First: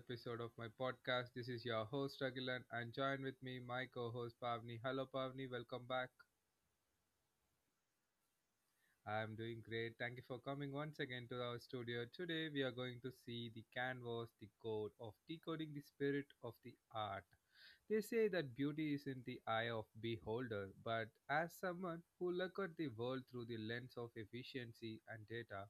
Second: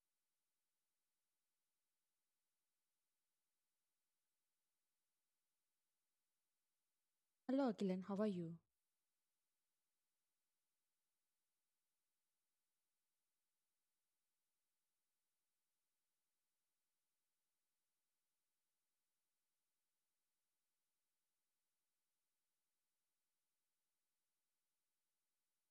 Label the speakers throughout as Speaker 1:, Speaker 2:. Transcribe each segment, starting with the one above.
Speaker 1: episode of my podcast. This is your host Agilan and join with me my co-host Pavni. Hello Pavni, welcome back.
Speaker 2: Hello, Akilan. How are you?
Speaker 1: I'm doing great. Thank you for coming once again to our studio. Today, we are going to see the canvas, the code of decoding the spirit of the art. They say that beauty is in the eye of beholder, but as someone who look at the world through the lens of efficiency and data,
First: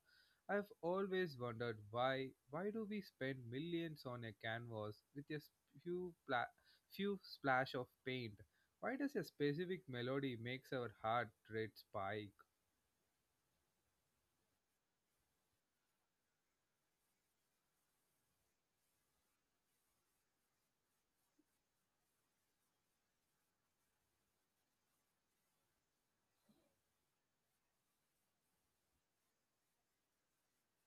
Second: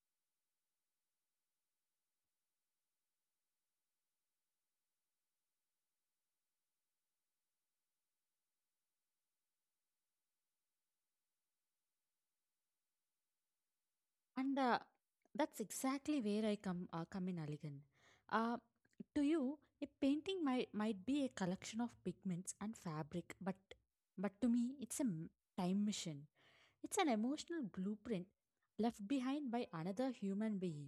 Speaker 1: I've always wondered why do we spend millions on a canvas with a s- few pla- few splash of paint? Why does a specific melody makes our heart rate spike?
Speaker 2: And That's exactly where I come in, Aligan. Uh, to you, a painting might be a collection of pigments and fabric, but to me, it's a time machine. It's an emotional blueprint left behind by another human being.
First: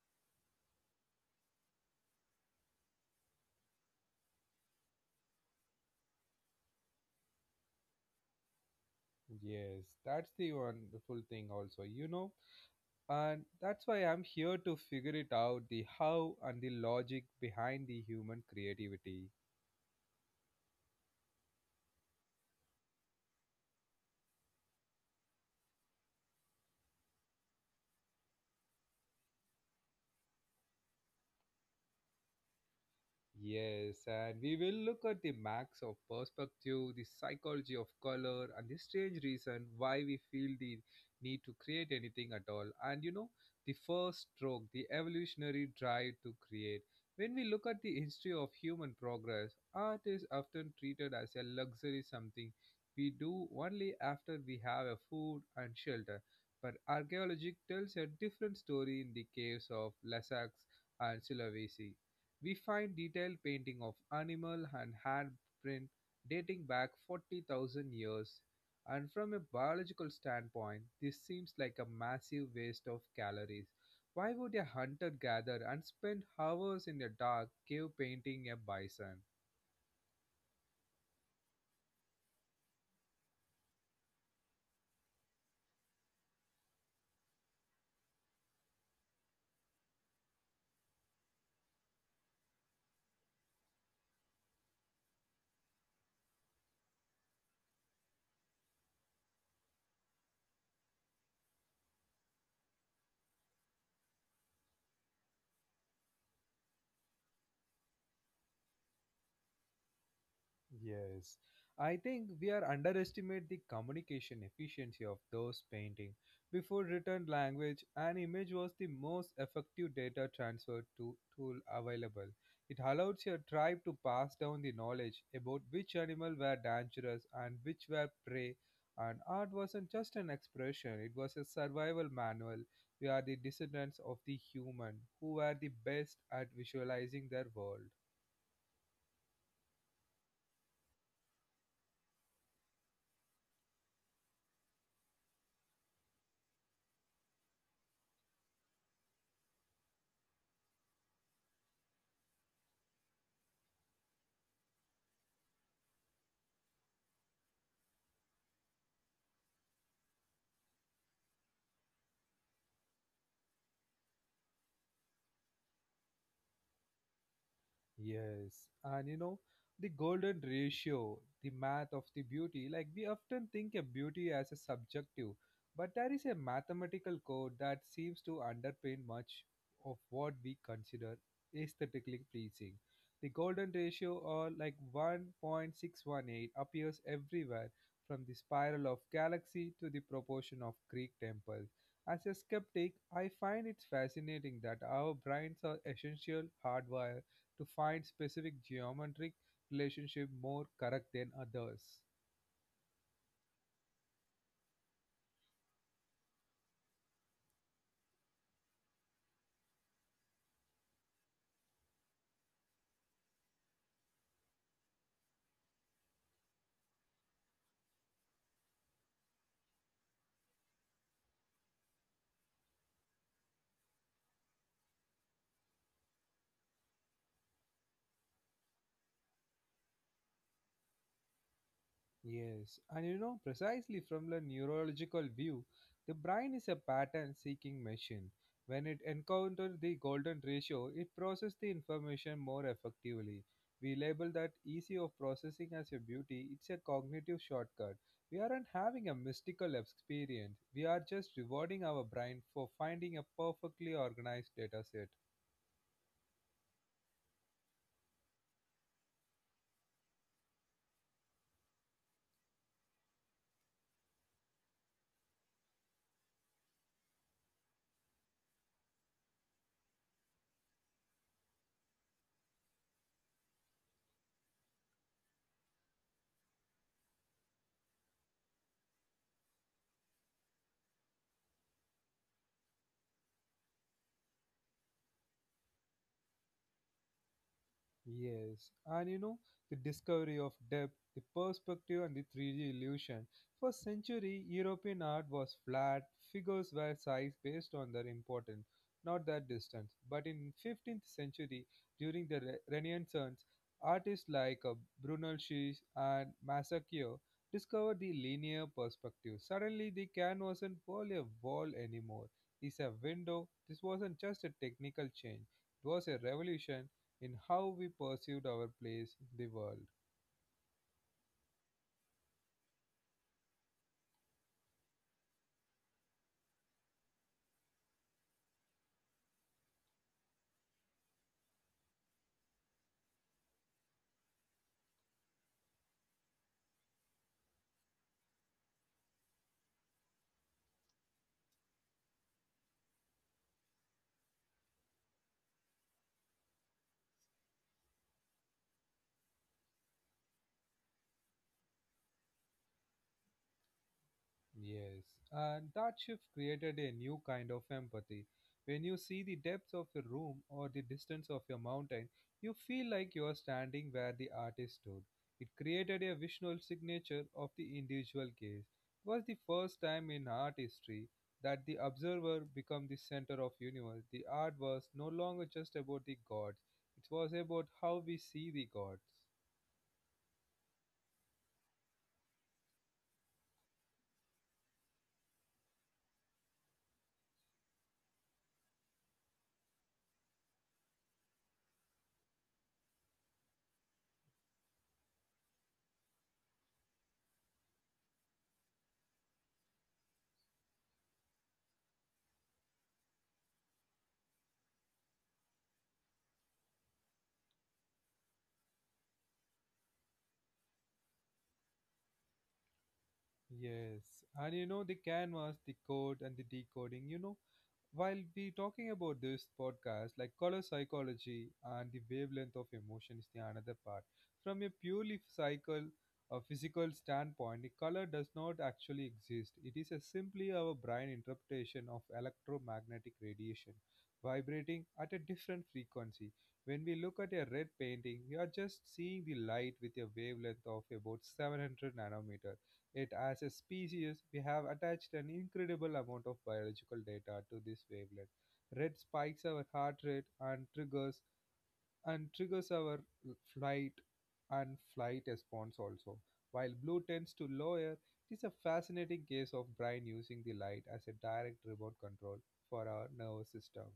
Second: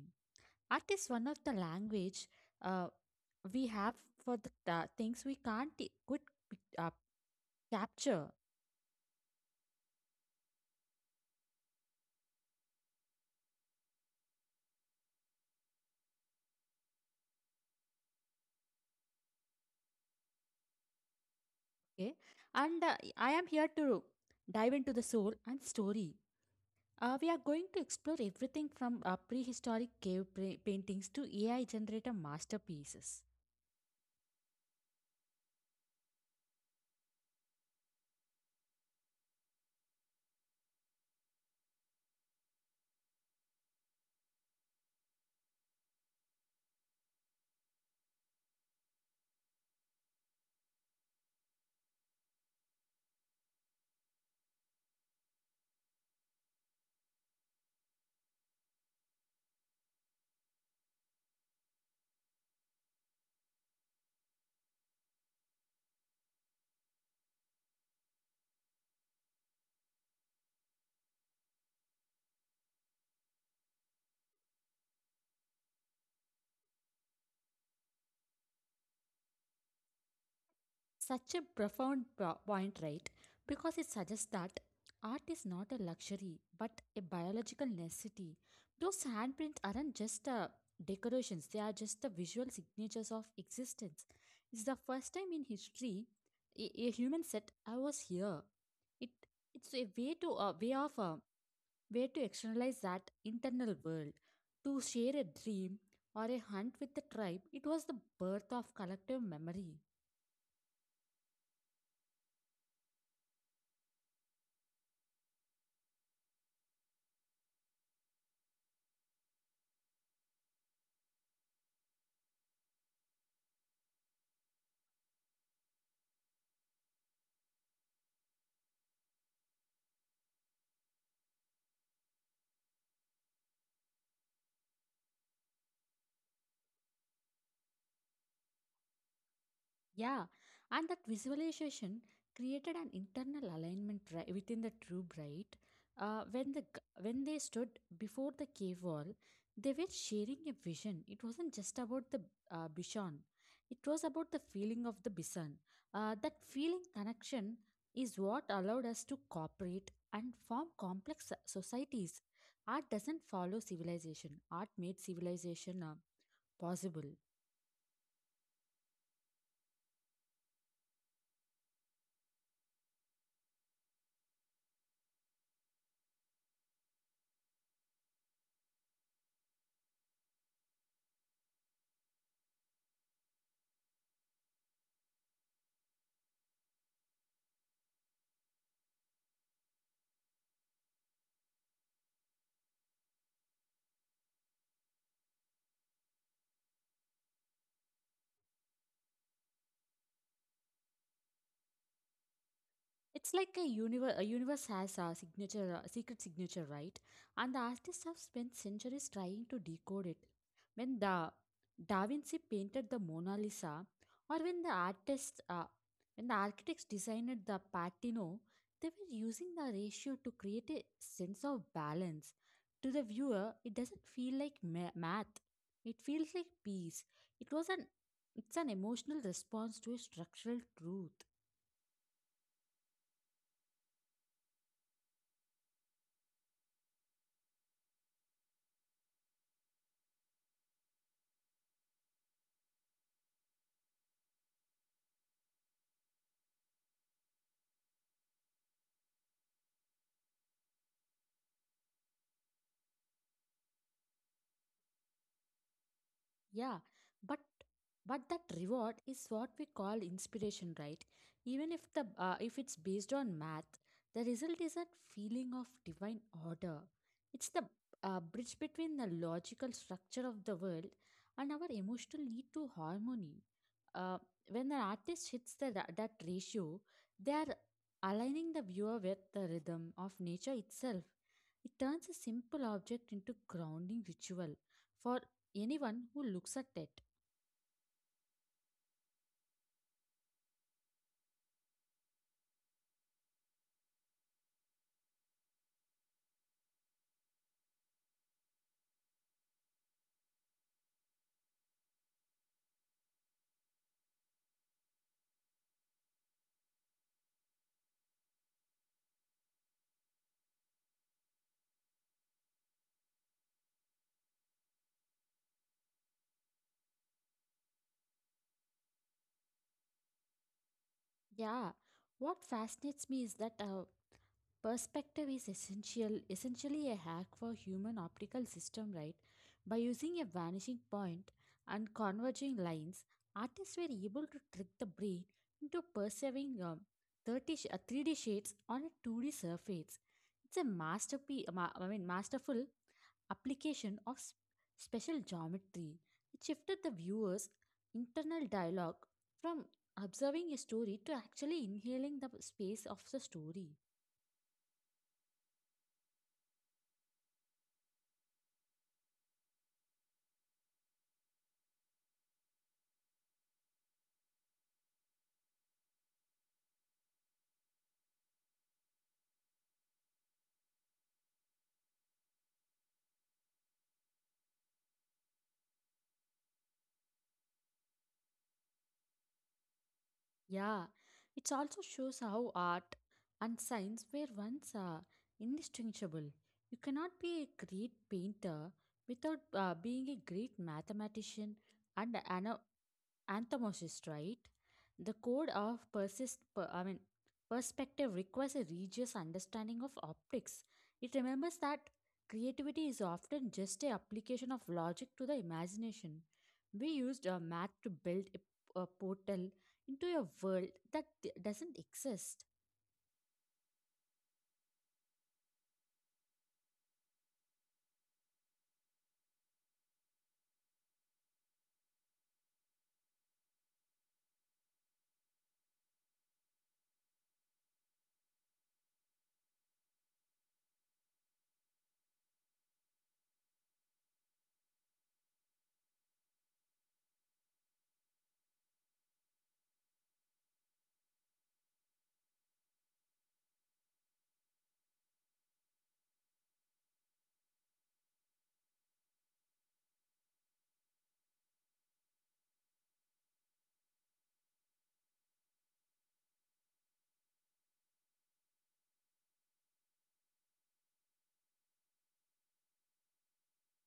Speaker 2: Art is one of the language uh, we have for the things we can't quit uh, capture.
Speaker 1: Yes, that's the wonderful thing, also, you know, and that's why I'm here to figure it out the how and the logic behind the human creativity.
Speaker 2: Okay. And I am here to dive into the soul and story. We are going to explore everything from prehistoric cave paintings to AI generated masterpieces.
Speaker 1: Yes, and we will look at the max of perspective, the psychology of color, and the strange reason why we feel the need to create anything at all. And you know, the first stroke, the evolutionary drive to create. When we look at the history of human progress, art is often treated as a luxury something we do only after we have a food and shelter. But archaeology tells a different story in the caves of Lascaux and Sulawesi we find detailed painting of animal and handprint dating back 40,000 years, and from a biological standpoint, this seems like a massive waste of calories. Why would a hunter gather and spend hours in the dark cave painting a bison?
Speaker 2: Such a profound point, right? Because it suggests that art is not a luxury but a biological necessity. Those handprints aren't just decorations, they are just the visual signatures of existence. It's the first time in history a human said, I was here. It It's a way to a way of way to externalize that internal world, to share a dream or a hunt with the tribe. It was the birth of collective memory.
Speaker 1: Yes, I think we are underestimate the communication efficiency of those painting. Before written language, an image was the most effective data transfer to, tool available. It allows your tribe to pass down the knowledge about which animal were dangerous and which were prey. And art wasn't just an expression; it was a survival manual. We are the descendants of the human who were the best at visualizing their world.
Speaker 2: Yeah, and that visualization created an internal alignment within the troop, right? When the g- when they stood before the cave wall, they were sharing a vision. It wasn't just about the Bishan; it was about the feeling of the Bishan. That feeling connection is what allowed us to cooperate and form complex societies. Art doesn't follow civilization. Art made civilization possible.
Speaker 1: Yes, and you know, the golden ratio, the math of the beauty, like we often think of beauty as a subjective, but there is a mathematical code that seems to underpin much of what we consider aesthetically pleasing. The golden ratio, or like 1.618, appears everywhere from the spiral of galaxy to the proportion of Greek temples. As a skeptic, I find it fascinating that our brains are essential hardwired to find specific geometric relationship more correct than others.
Speaker 2: It's like a universe. A universe has a signature, a secret signature, right? And the artists have spent centuries trying to decode it. When the Da Vinci painted the Mona Lisa, or when the architects designed the Patino, they were using the ratio to create a sense of balance. To the viewer, it doesn't feel like math. It feels like peace. It was an, it's an emotional response to a structural truth.
Speaker 1: Yes, and you know, precisely from the neurological view, the brain is a pattern seeking machine. When it encounters the golden ratio, it processes the information more effectively. We label that easy of processing as a beauty, it's a cognitive shortcut. We aren't having a mystical experience, we are just rewarding our brain for finding a perfectly organized data set.
Speaker 2: Yeah, but but that reward is what we call inspiration, right? Even if the if it's based on math, the result is that feeling of divine order. It's the bridge between the logical structure of the world and our emotional need to harmony. Uh, when an artist hits that ratio, they are aligning the viewer with the rhythm of nature itself. It turns a simple object into grounding ritual for anyone who looks at it.
Speaker 1: Yes, and you know, the discovery of depth, the perspective, and the 3D illusion. For century, European art was flat, figures were sized based on their importance, not their distance. But in 15th century, during the Renaissance, artists like Brunelleschi and Masaccio discovered the linear perspective. Suddenly, the canvas wasn't only a wall anymore; it's a window. This wasn't just a technical change; it was a revolution in how we perceived our place in the world.
Speaker 2: Yeah, what fascinates me is that perspective is essentially a hack for human optical system, right? By using a vanishing point and converging lines, artists were able to trick the brain into perceiving 3D shades on a 2D surface. It's a masterful application of special geometry. It shifted the viewer's internal dialogue from observing a story to actually inhaling the space of the story.
Speaker 1: Yes, and that shift created a new kind of empathy. When you see the depths of a room or the distance of a mountain, you feel like you are standing where the artist stood. It created a visual signature of the individual gaze. It was the first time in art history that the observer became the center of universe. The art was no longer just about the gods. It was about how we see the gods.
Speaker 2: Yeah, it also shows how art and science were once indistinguishable. You cannot be a great painter without being a great mathematician and an anthemocist, right? The code of persist, per, I mean, perspective requires a rigorous understanding of optics. It remembers that creativity is often just a application of logic to the imagination. We used a math to build a portal into a world that doesn't exist.
Speaker 1: Yes, and you know the canvas, the code, and the decoding. You know, while we talking about this podcast, like color psychology and the wavelength of emotion is the another part. From a a physical standpoint, the color does not actually exist. It is a simply our brain interpretation of electromagnetic radiation vibrating at a different frequency. When we look at a red painting, we are just seeing the light with a wavelength of about 700 nanometers it as a species, we have attached an incredible amount of biological data to this wavelet. Red spikes our heart rate and triggers our flight and flight response also. While blue tends to lower, it is a fascinating case of brain using the light as a direct remote control for our nervous system.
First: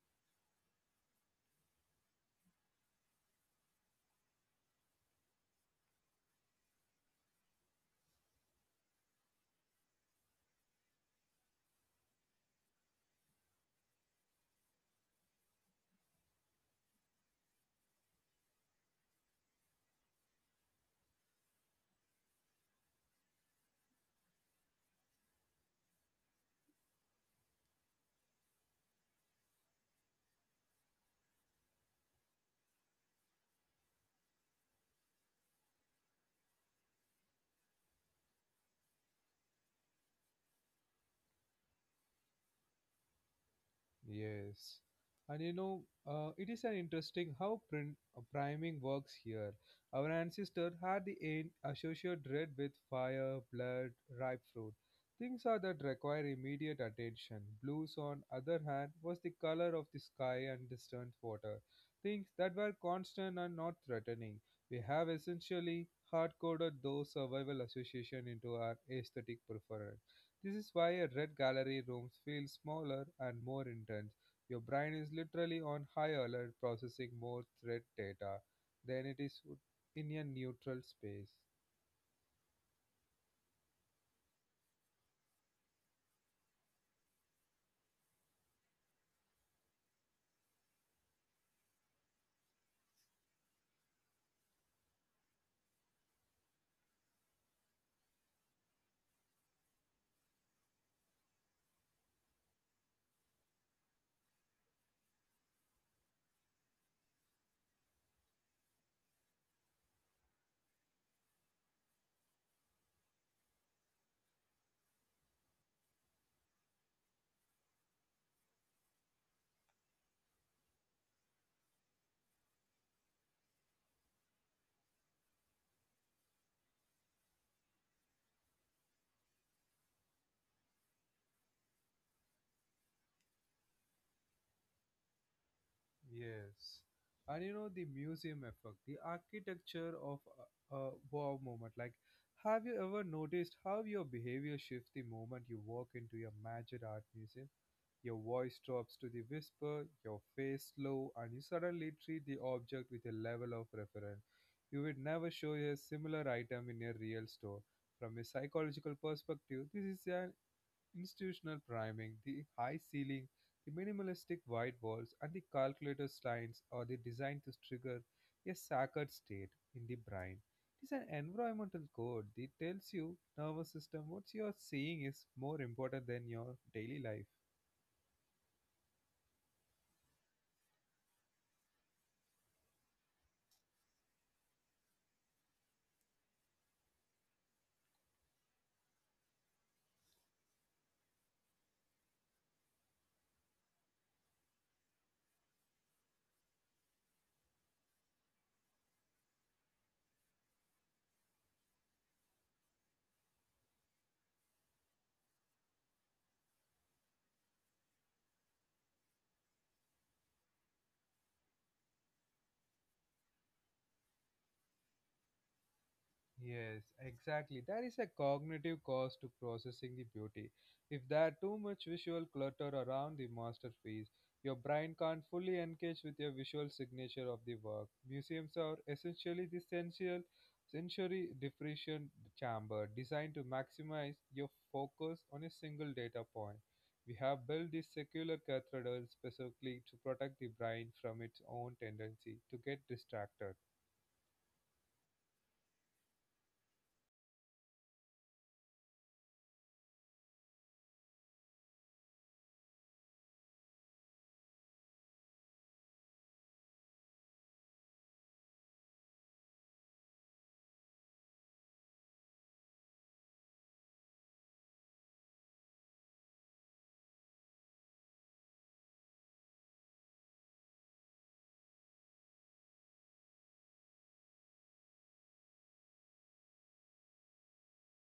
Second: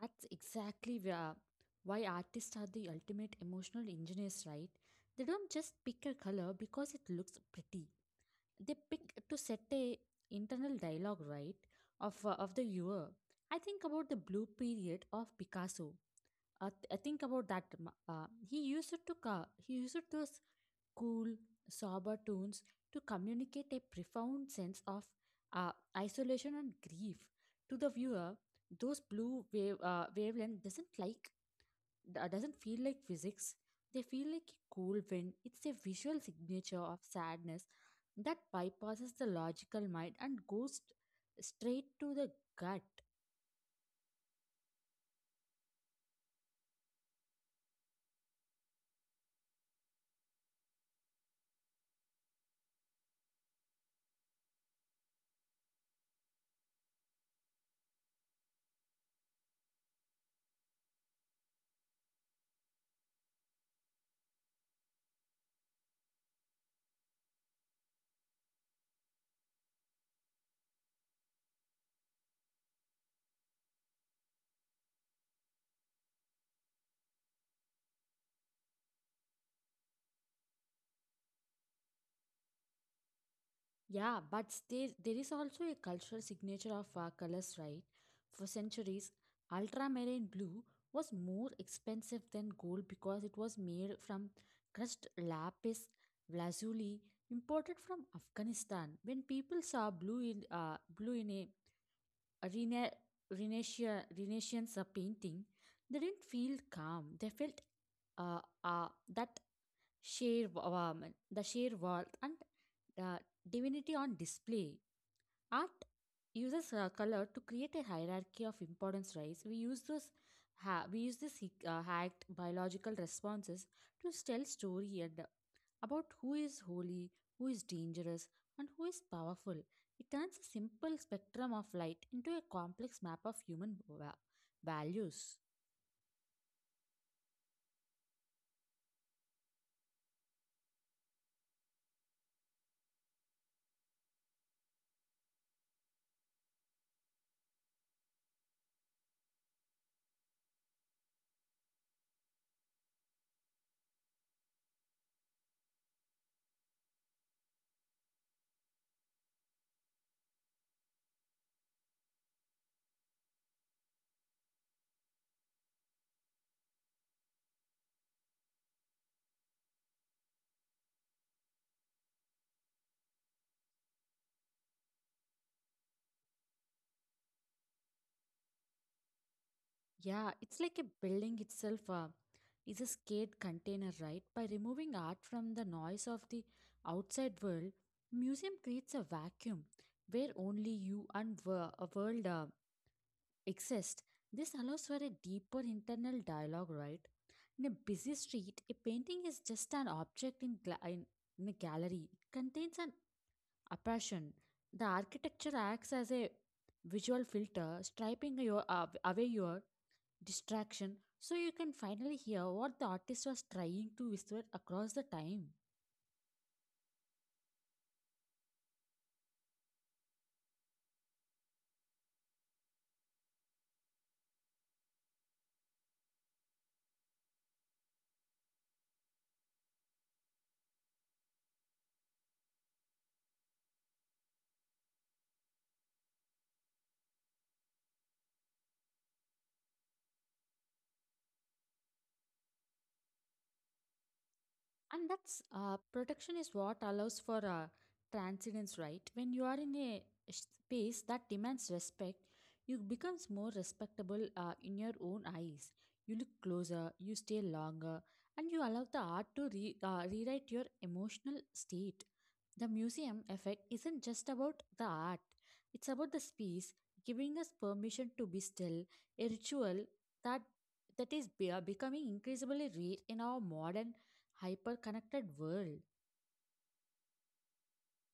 Speaker 2: That's exactly where, why artists are the ultimate emotional engineers, right? They don't just pick a color because it looks pretty. They pick to set a internal dialogue right of the viewer. I think about the blue period of Picasso. I think about that he used it those cool sober tones to communicate a profound sense of uh, isolation and grief to the viewer. Those blue wavelength doesn't feel like physics. They feel like a cool wind. It's a visual signature of sadness that bypasses the logical mind and goes straight to the gut.
Speaker 1: Yes. And you know, it is an interesting how priming works here. Our ancestor had the associated red with fire, blood, ripe fruit. Things are that require immediate attention. Blues, on other hand, was the color of the sky and distant water. Things that were constant and not threatening. We have essentially hard-coded those survival association into our aesthetic preference. This is why a red gallery room feels smaller and more intense. Your brain is literally on high alert processing more threat data than in a neutral space.
Speaker 2: Yeah, but there is also a cultural signature of our colors, right? For centuries, ultramarine blue was more expensive than gold because it was made from crushed lapis lazuli imported from Afghanistan. When people saw blue in a a Rena- Renaissance painting, they didn't feel calm. They felt uh, uh, that sheer warmth, the sheer world and uh, divinity on display. Art uses color to create a hierarchy of importance rise. We use this hacked biological responses to tell story and about who is holy, who is dangerous, and who is powerful. It turns a simple spectrum of light into a complex map of human values.
Speaker 1: Yes. And you know the museum effect, the architecture of a wow moment. Like, have you ever noticed how your behavior shifts the moment you walk into a major art museum? Your voice drops to the whisper, your face low, and you suddenly treat the object with a level of reference you would never show a similar item in a real store. From a psychological perspective, this is an institutional priming. The high ceiling, the minimalistic white walls, and the calculator lines are the designed to trigger a sacred state in the brain. It is an environmental code that tells you nervous system what you are seeing is more important than your daily life.
Speaker 2: Yeah, it's like a building itself is a scared container, right? By removing art from the noise of the outside world, museum creates a vacuum where only you and a world exist. This allows for a deeper internal dialogue, right? In a busy street, a painting is just an object in a gallery. It contains an apparition. The architecture acts as a visual filter, striping away your distraction so you can finally hear what the artist was trying to whisper across the time.
Speaker 1: Yes, exactly. There is a cognitive cost to processing the beauty. If there are too much visual clutter around the masterpiece, your brain can't fully engage with your visual signature of the work. Museums are essentially the sensory depreciation chamber designed to maximize your focus on a single data point. We have built these secular cathedrals specifically to protect the brain from its own tendency to get distracted.
Speaker 2: And that's protection is what allows for transcendence, right? When you are in a space that demands respect, you becomes more respectable in your own eyes. You look closer, you stay longer, and you allow the art to rewrite your emotional state. The museum effect isn't just about the art, it's about the space giving us permission to be still, a ritual that that becoming increasingly rare in our modern hyper-connected world.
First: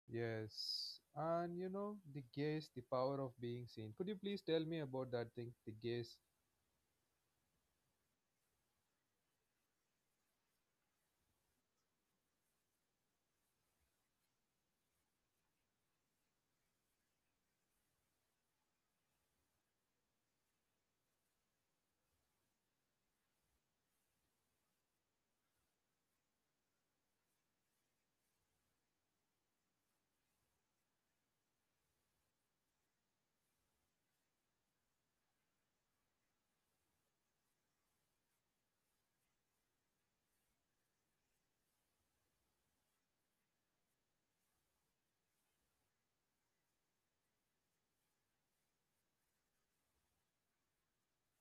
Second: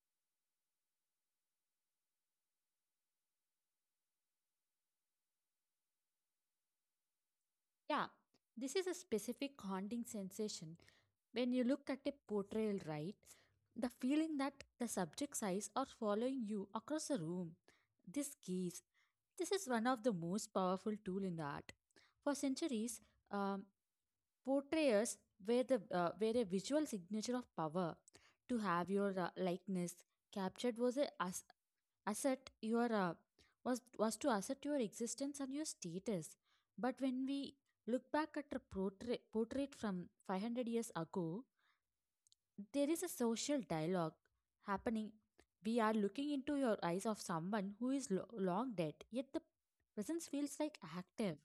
Speaker 1: Yes, and you know, the gaze, the power of being seen. Could you please tell me about that thing, the gaze?
Speaker 2: Yeah, this is a specific haunting sensation when you look at a portrayal, right? The feeling that the subject's eyes are following you across the room. This gaze, this is one of the most powerful tool in the art. For centuries, um, portrayals were a visual signature of power. To have your likeness captured was a as- asset your was to assert your existence and your status. But when we look back at a portrait from 500 years ago, there is a social dialogue happening. We are looking into your eyes of someone who is long dead, yet the presence feels like active.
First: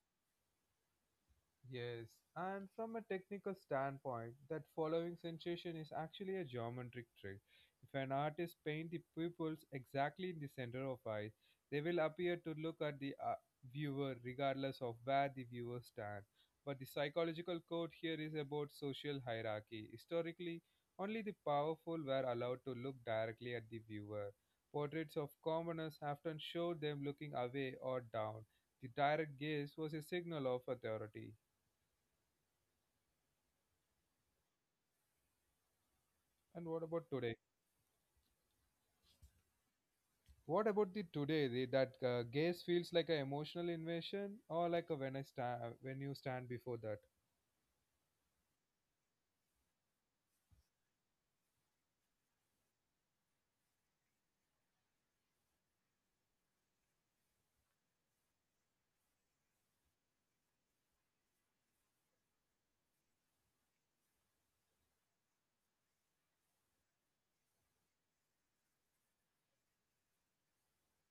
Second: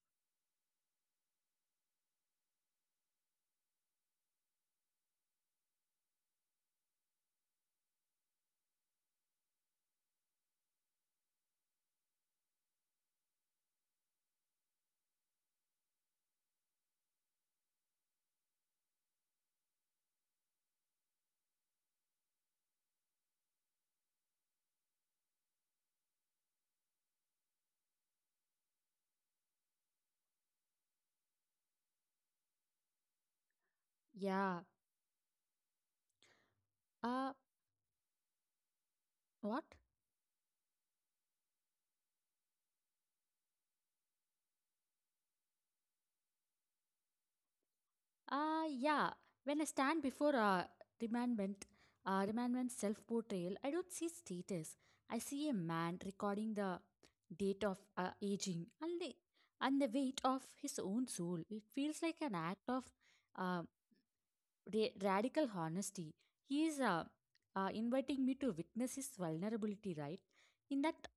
Speaker 1: Yes, and from a technical standpoint, that following sensation is actually a geometric trick. If an artist paints the pupils exactly in the center of eyes, they will appear to look at the viewer regardless of where the viewer stands. But the psychological code here is about social hierarchy. Historically, only the powerful were allowed to look directly at the viewer. Portraits of commoners often showed them looking away or down. The direct gaze was a signal of authority.
Speaker 2: Yeah.
Speaker 1: And what about today?
Speaker 2: Uh, what?
Speaker 1: What about the today? The, that gaze feels like an emotional invasion, or like a when you stand before that.
Speaker 2: Yeah, when I stand before a remnant, remnant self portrayal, I don't see status. I see a man recording the date of aging and and the weight of his own soul. It feels like an act of uh, radical honesty. He is inviting me to witness his vulnerability, right? In that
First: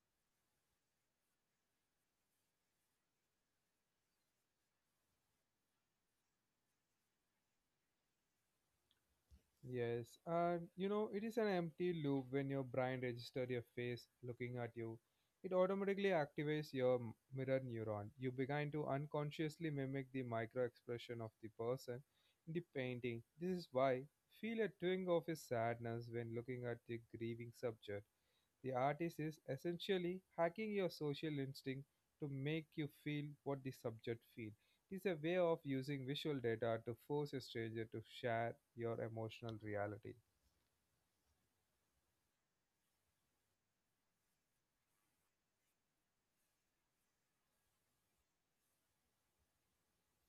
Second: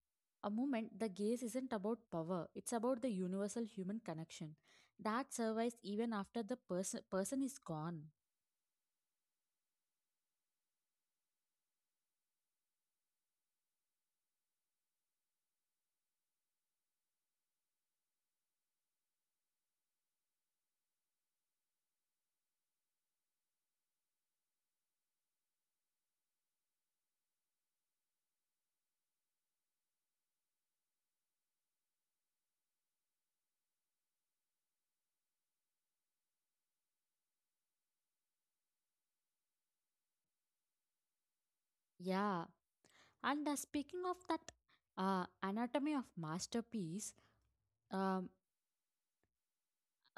Speaker 2: a moment, the gaze isn't about power, it's about the universal human connection that survives even after the person is gone.
Speaker 1: Yes, and you know, it is an empty loop when your brain registers your face looking at you. It automatically activates your mirror neuron. You begin to unconsciously mimic the micro expression of the person in the painting. This is why feel a twinge of his sadness when looking at the grieving subject. The artist is essentially hacking your social instinct to make you feel what the subject feels is a way of using visual data to force a stranger to share your emotional reality.
Speaker 2: Yeah, and speaking of that uh, anatomy of masterpiece. um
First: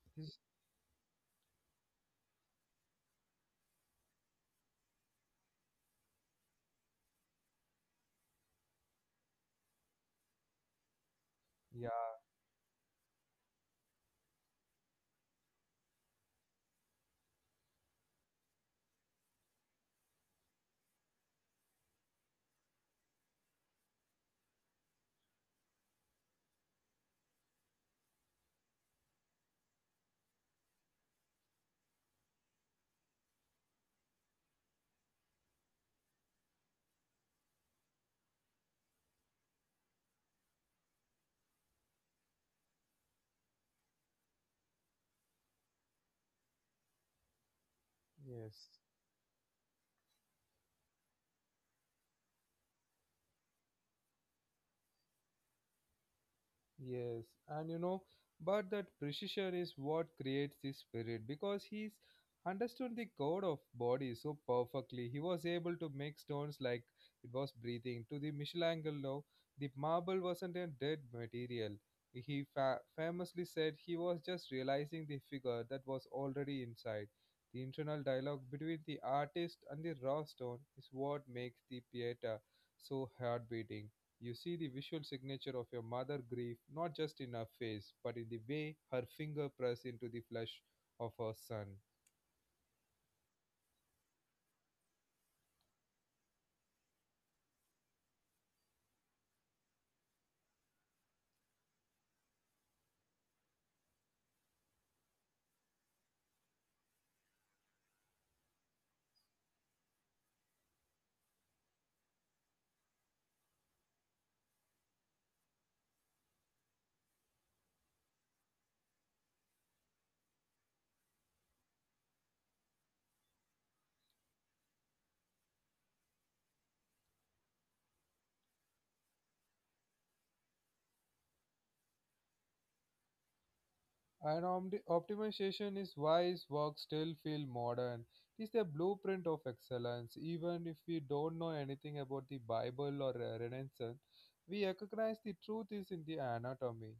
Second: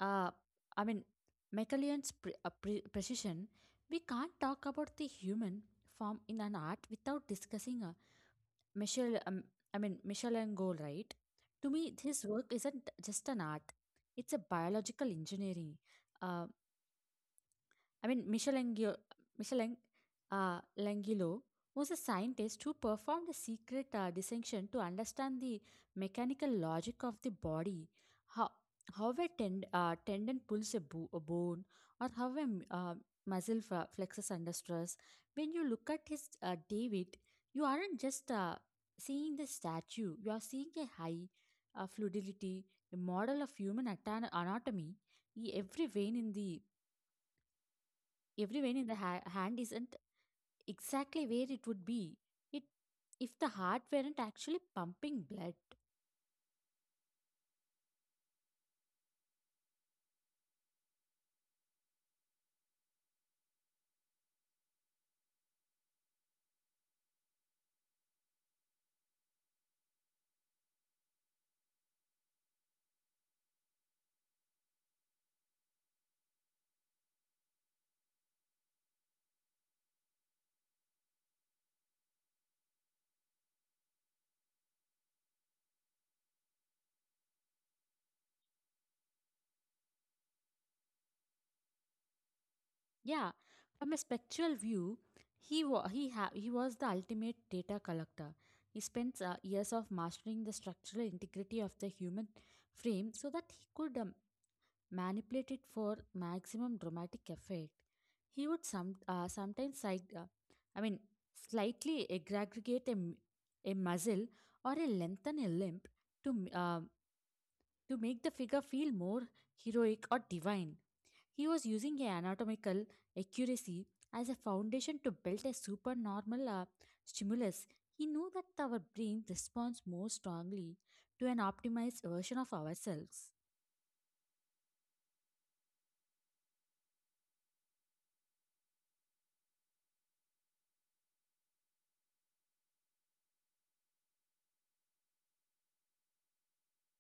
Speaker 2: uh
Speaker 1: This-
Speaker 2: i mean Macaullay's precision, we can't talk about the human form in an art without discussing a michel um, Michelangelo, right? To me,
Speaker 1: Yeah,
Speaker 2: his work isn't just an art, it's a biological engineering. Uh, I mean, Michelangelo, Michelang, Langilo was a scientist who performed a secret dissection to understand the mechanical logic of the body, how, how a tendon pulls a bone, or how a muscle flexes under stress. When you look at his David, you aren't just seeing the statue, you are seeing a high fluidity, a model of human anatomy. E- Every vein in the
Speaker 1: yes.
Speaker 2: Everywhere in the hand isn't exactly where it would be it if the heart weren't actually pumping blood.
Speaker 1: Yes, and you know, but that precision is what creates this spirit because he's understood the code of body so perfectly. He was able to make stones like it was breathing. To the Michelangelo, no, the marble wasn't a dead material. He famously said he was just realizing the figure that was already inside. The internal dialogue between the artist and the raw stone is what makes the Pieta so heartbeating you see the visual signature of your mother grief not just in her face, but in the way her finger pressed into the flesh of her son.
Speaker 2: Yeah, from a spectral view, he wa- he ha- he was the ultimate data collector. He spent years of mastering the structural integrity of the human frame so that he could manipulated for maximum dramatic effect. He would some, sometimes side, I mean, slightly aggregate a muscle or a lengthen a limb to, m- uh, to make the figure feel more heroic or divine. He was using a anatomical accuracy as a foundation to build a supernormal stimulus. He knew that our brain responds more strongly to an optimized version of ourselves.
Speaker 1: And optimization is wise work still feel modern. It is the blueprint of excellence. Even if we don't know anything about the Bible or Renaissance, we recognize the truth is in the anatomy.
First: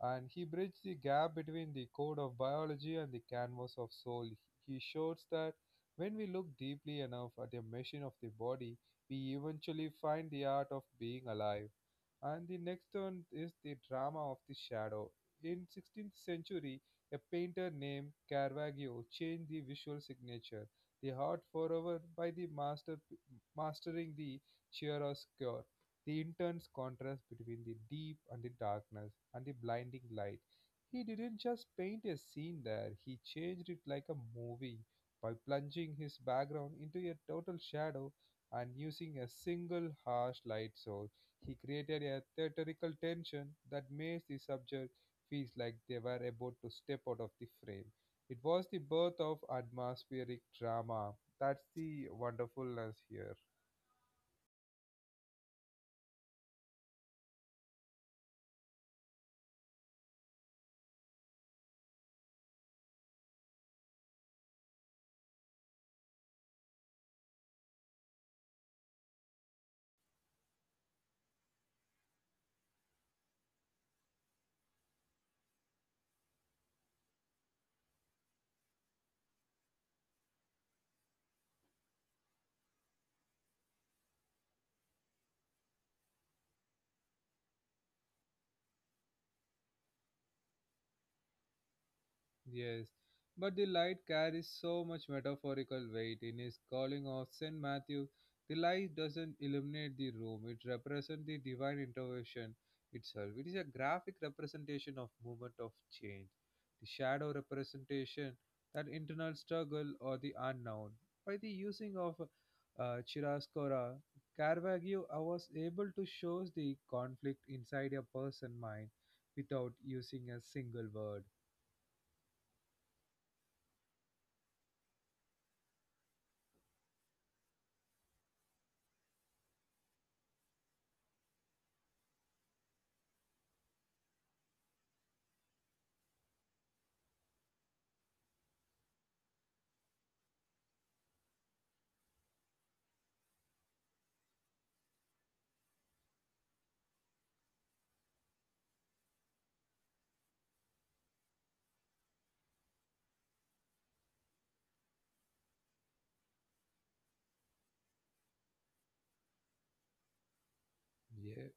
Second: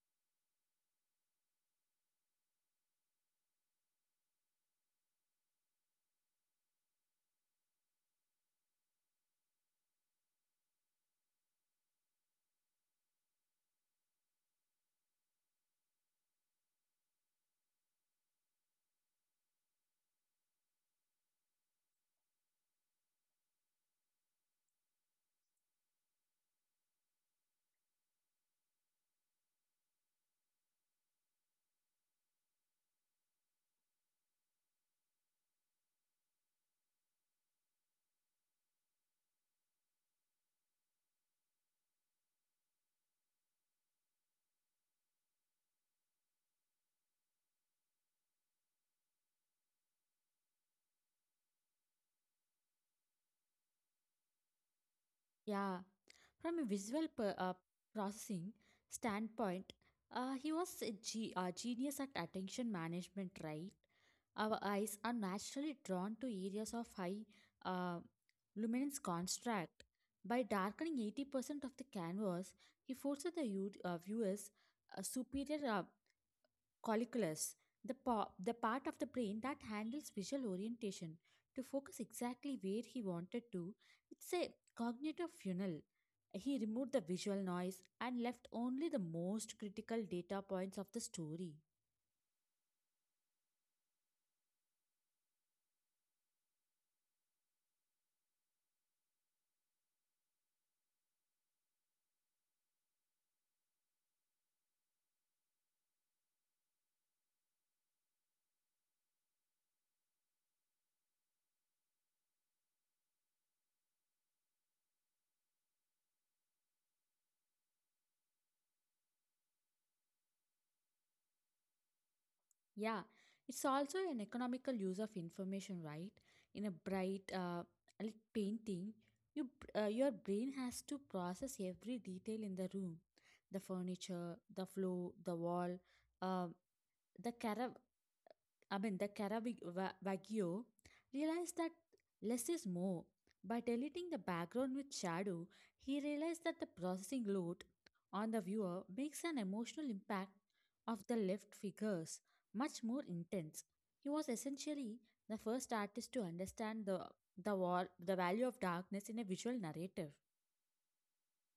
Speaker 1: And he bridged the gap between the code of biology and the canvas of soul. He shows that when we look deeply enough at the machine of the body, we eventually find the art of being alive. And the next one is the drama of the shadow in 16th century, a painter named Caravaggio changed the visual signature, the heart forever, by the mastering the chiaroscuro, the intense contrast between the deep and the darkness and the blinding light. He didn't just paint a scene there, he changed it like a movie by plunging his background into a total shadow and using a single harsh light source. He created a theatrical tension that makes the subject feels like they were about to step out of the frame. It was the birth of atmospheric drama. That's the wonderfulness here.
Speaker 2: Yeah, from a visual processing standpoint, he was a genius at attention management, right? Our eyes are naturally drawn to areas of high uh, luminance contrast. By darkening 80% of the canvas, he forces the viewers a superior Colliculus, the part of the brain that handles visual orientation to focus exactly where he wanted to, it's a cognitive funnel. He removed the visual noise and left only the most critical data points of the story.
Speaker 1: Yes, but the light carries so much metaphorical weight. In his calling of St. Matthew, the light doesn't illuminate the room, it represents the divine intervention itself. It is a graphic representation of movement of change, the shadow representation, that internal struggle or the unknown. By the using of chiaroscuro, Caravaggio was able to show the conflict inside a person's mind without using a single word.
Speaker 2: Yeah, it's also an economical use of information, right? In a bright lit painting, your brain has to process every detail in the room, the furniture, the floor, the wall, uh, the the Wagyu realized that less is more. By deleting the background with shadow, he realized that the processing load on the viewer makes an emotional impact of the left figures much more intense. He was essentially the first artist to understand the value of darkness in a visual narrative.
Speaker 1: Yeah.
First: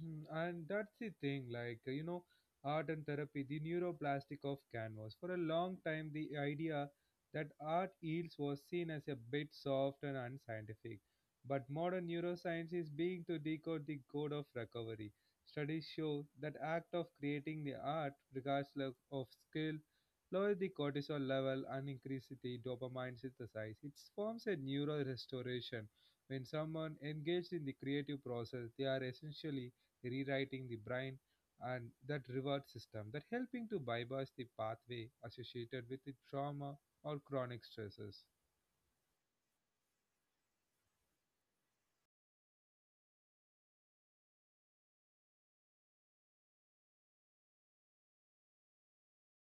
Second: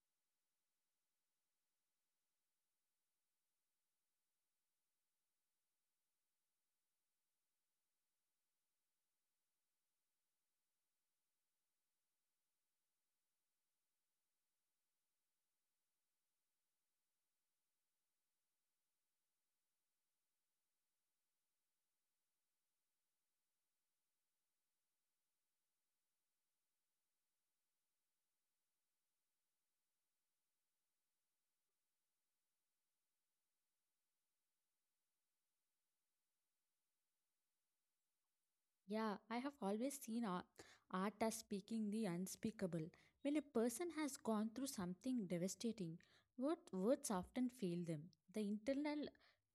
Speaker 1: And that's the thing, art and therapy, the neuroplastic of canvas. For a long time, the idea that art heals was seen as a bit soft and unscientific. But modern neuroscience is being to decode the code of recovery. Studies show that act of creating the art, regardless of skill, lowers the cortisol level and increases the dopamine synthesis. It forms a neural restoration when someone engaged in the creative process, they are essentially rewriting the brain and that reward system that helping to bypass the pathway associated with the trauma or chronic stresses.
Speaker 2: Yeah, I have always seen art as speaking the unspeakable. When a person has gone through something devastating, words often fail them. The internal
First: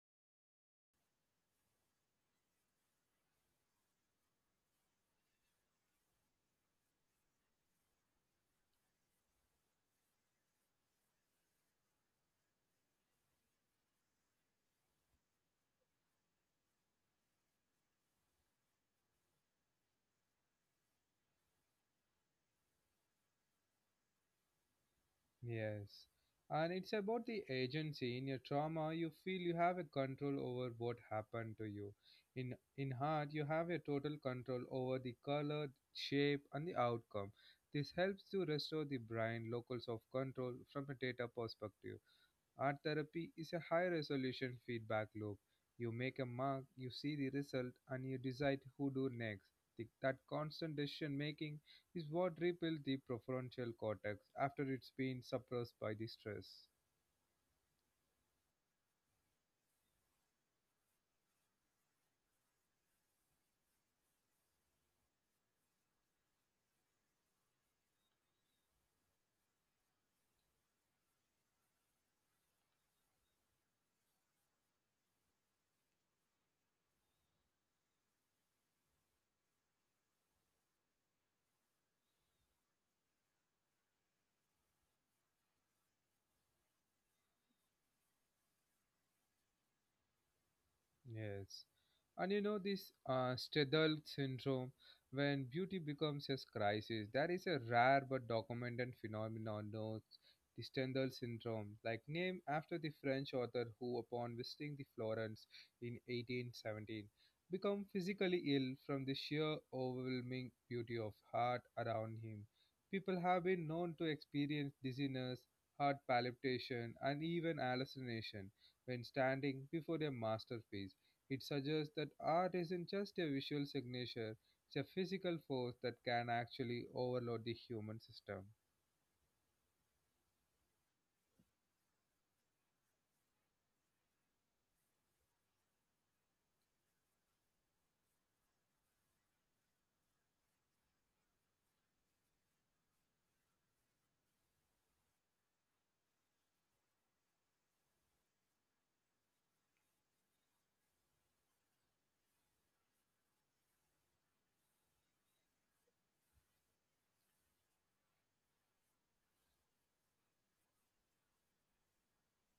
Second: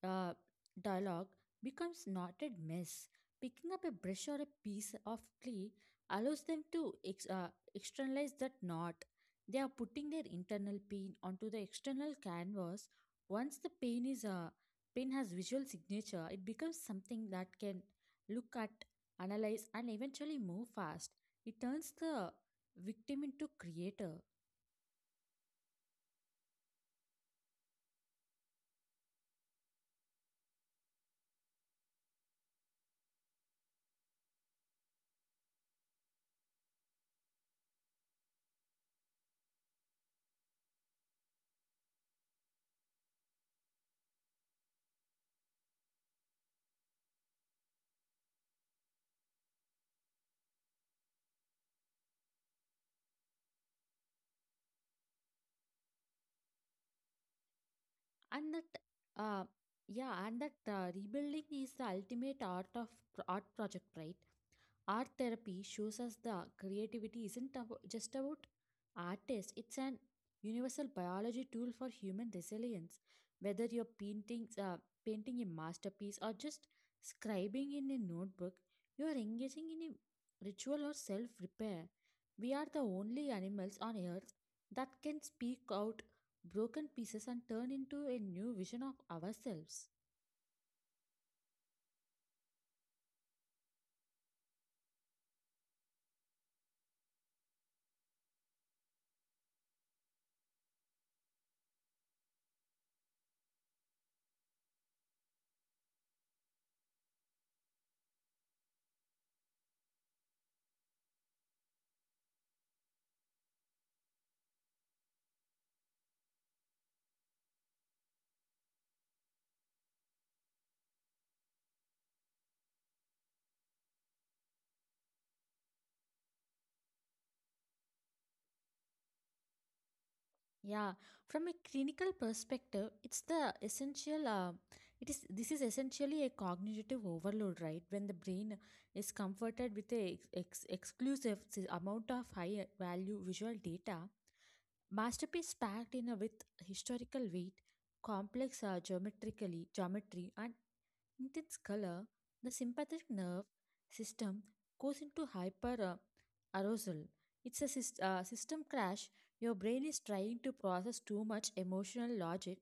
Speaker 2: uh, dialogue becomes knotted mess. Picking up a brush or a piece of clay allows them to externalize that knot. They are putting their internal pain onto the external canvas. Once the pain has visual signature, it becomes something that can look at analyze, and eventually move fast. It turns the victim into creator,
Speaker 1: Yes. And it's about the agency. In your trauma, you feel you have a control over what happened to you. In heart, you have a total control over the color, shape, and the outcome. This helps to restore the brain locals of control from a data perspective. Art therapy is a high resolution feedback loop. You make a mark, you see the result, and you decide who do next. The, that constant decision making is what rebuilds the prefrontal cortex after it's been suppressed by the stress.
Speaker 2: and that, uh, yeah, and that rebuilding is the ultimate art of art project, right? Art therapy shows us the creativity isn't just about artists, it's an universal biology tool for human resilience. Whether you're painting a masterpiece or just scribbling in a notebook, you're engaging in a ritual or self repair. We are the only animals on earth that can speak out broken pieces and turn into a new vision of ourselves.
Speaker 1: Yes. And you know this Stedel syndrome, when beauty becomes a crisis, that is a rare but documented phenomenon known the Stendhal syndrome, like named after the French author who, upon visiting the Florence in 1817, become physically ill from the sheer overwhelming beauty of art around him. People have been known to experience dizziness, heart palpitation, and even hallucination when standing before a masterpiece it suggests that art isn't just a visual signature, it's a physical force that can actually overload the human system.
Speaker 2: Yeah, from a clinical perspective, it's the essential. It is this is essentially a cognitive overload, right? When the brain is comforted with a exclusive amount of high value visual data, masterpiece packed in a, with historical weight, complex geometrically geometry, and intense color, the sympathetic nerve system goes into hyper arousal. It's a system crash, your brain is trying to process too much emotional logic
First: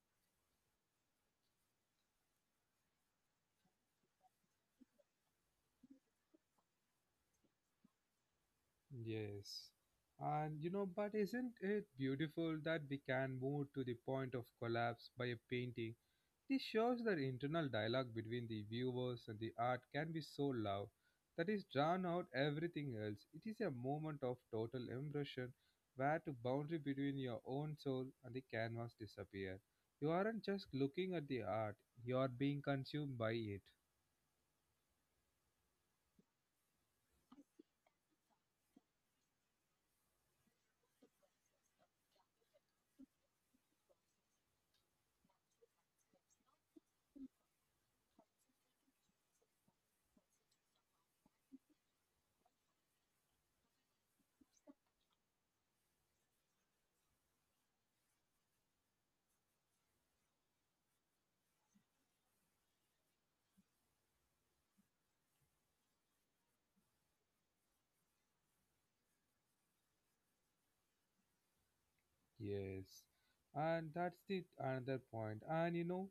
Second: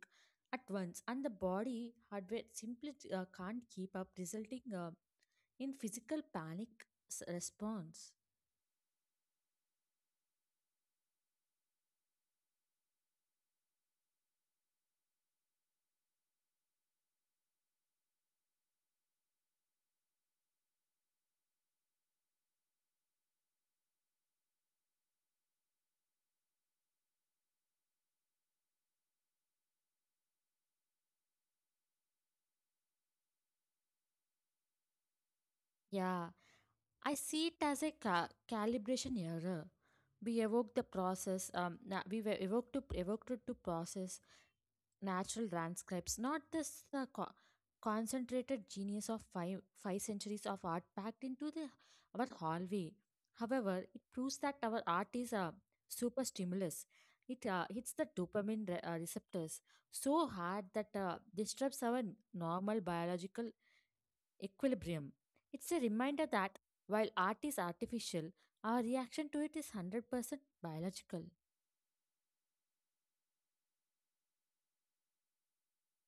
Speaker 2: at once, and the body hardware simply can't keep up, resulting in physical panic response.
Speaker 1: Yes. And you know, but isn't it beautiful that we can move to the point of collapse by a painting. This shows that internal dialogue between the viewers and the art can be so loud that is drawn out everything else. It is a moment of total immersion where the boundary between your own soul and the canvas disappear. You aren't just looking at the art, you are being consumed by it.
Speaker 2: Yeah, I see it as a calibration error. We evoke the process. Na- We were evoked to evoked it to process natural transcripts, not this concentrated genius of five centuries of art packed into the our hallway. However, it proves that our art is a super stimulus. It hits the dopamine receptors so hard that disrupts our normal biological equilibrium. It's a reminder that while art is artificial, our reaction to it is 100% biological.
Speaker 1: Yes, and that's the another point. And you know,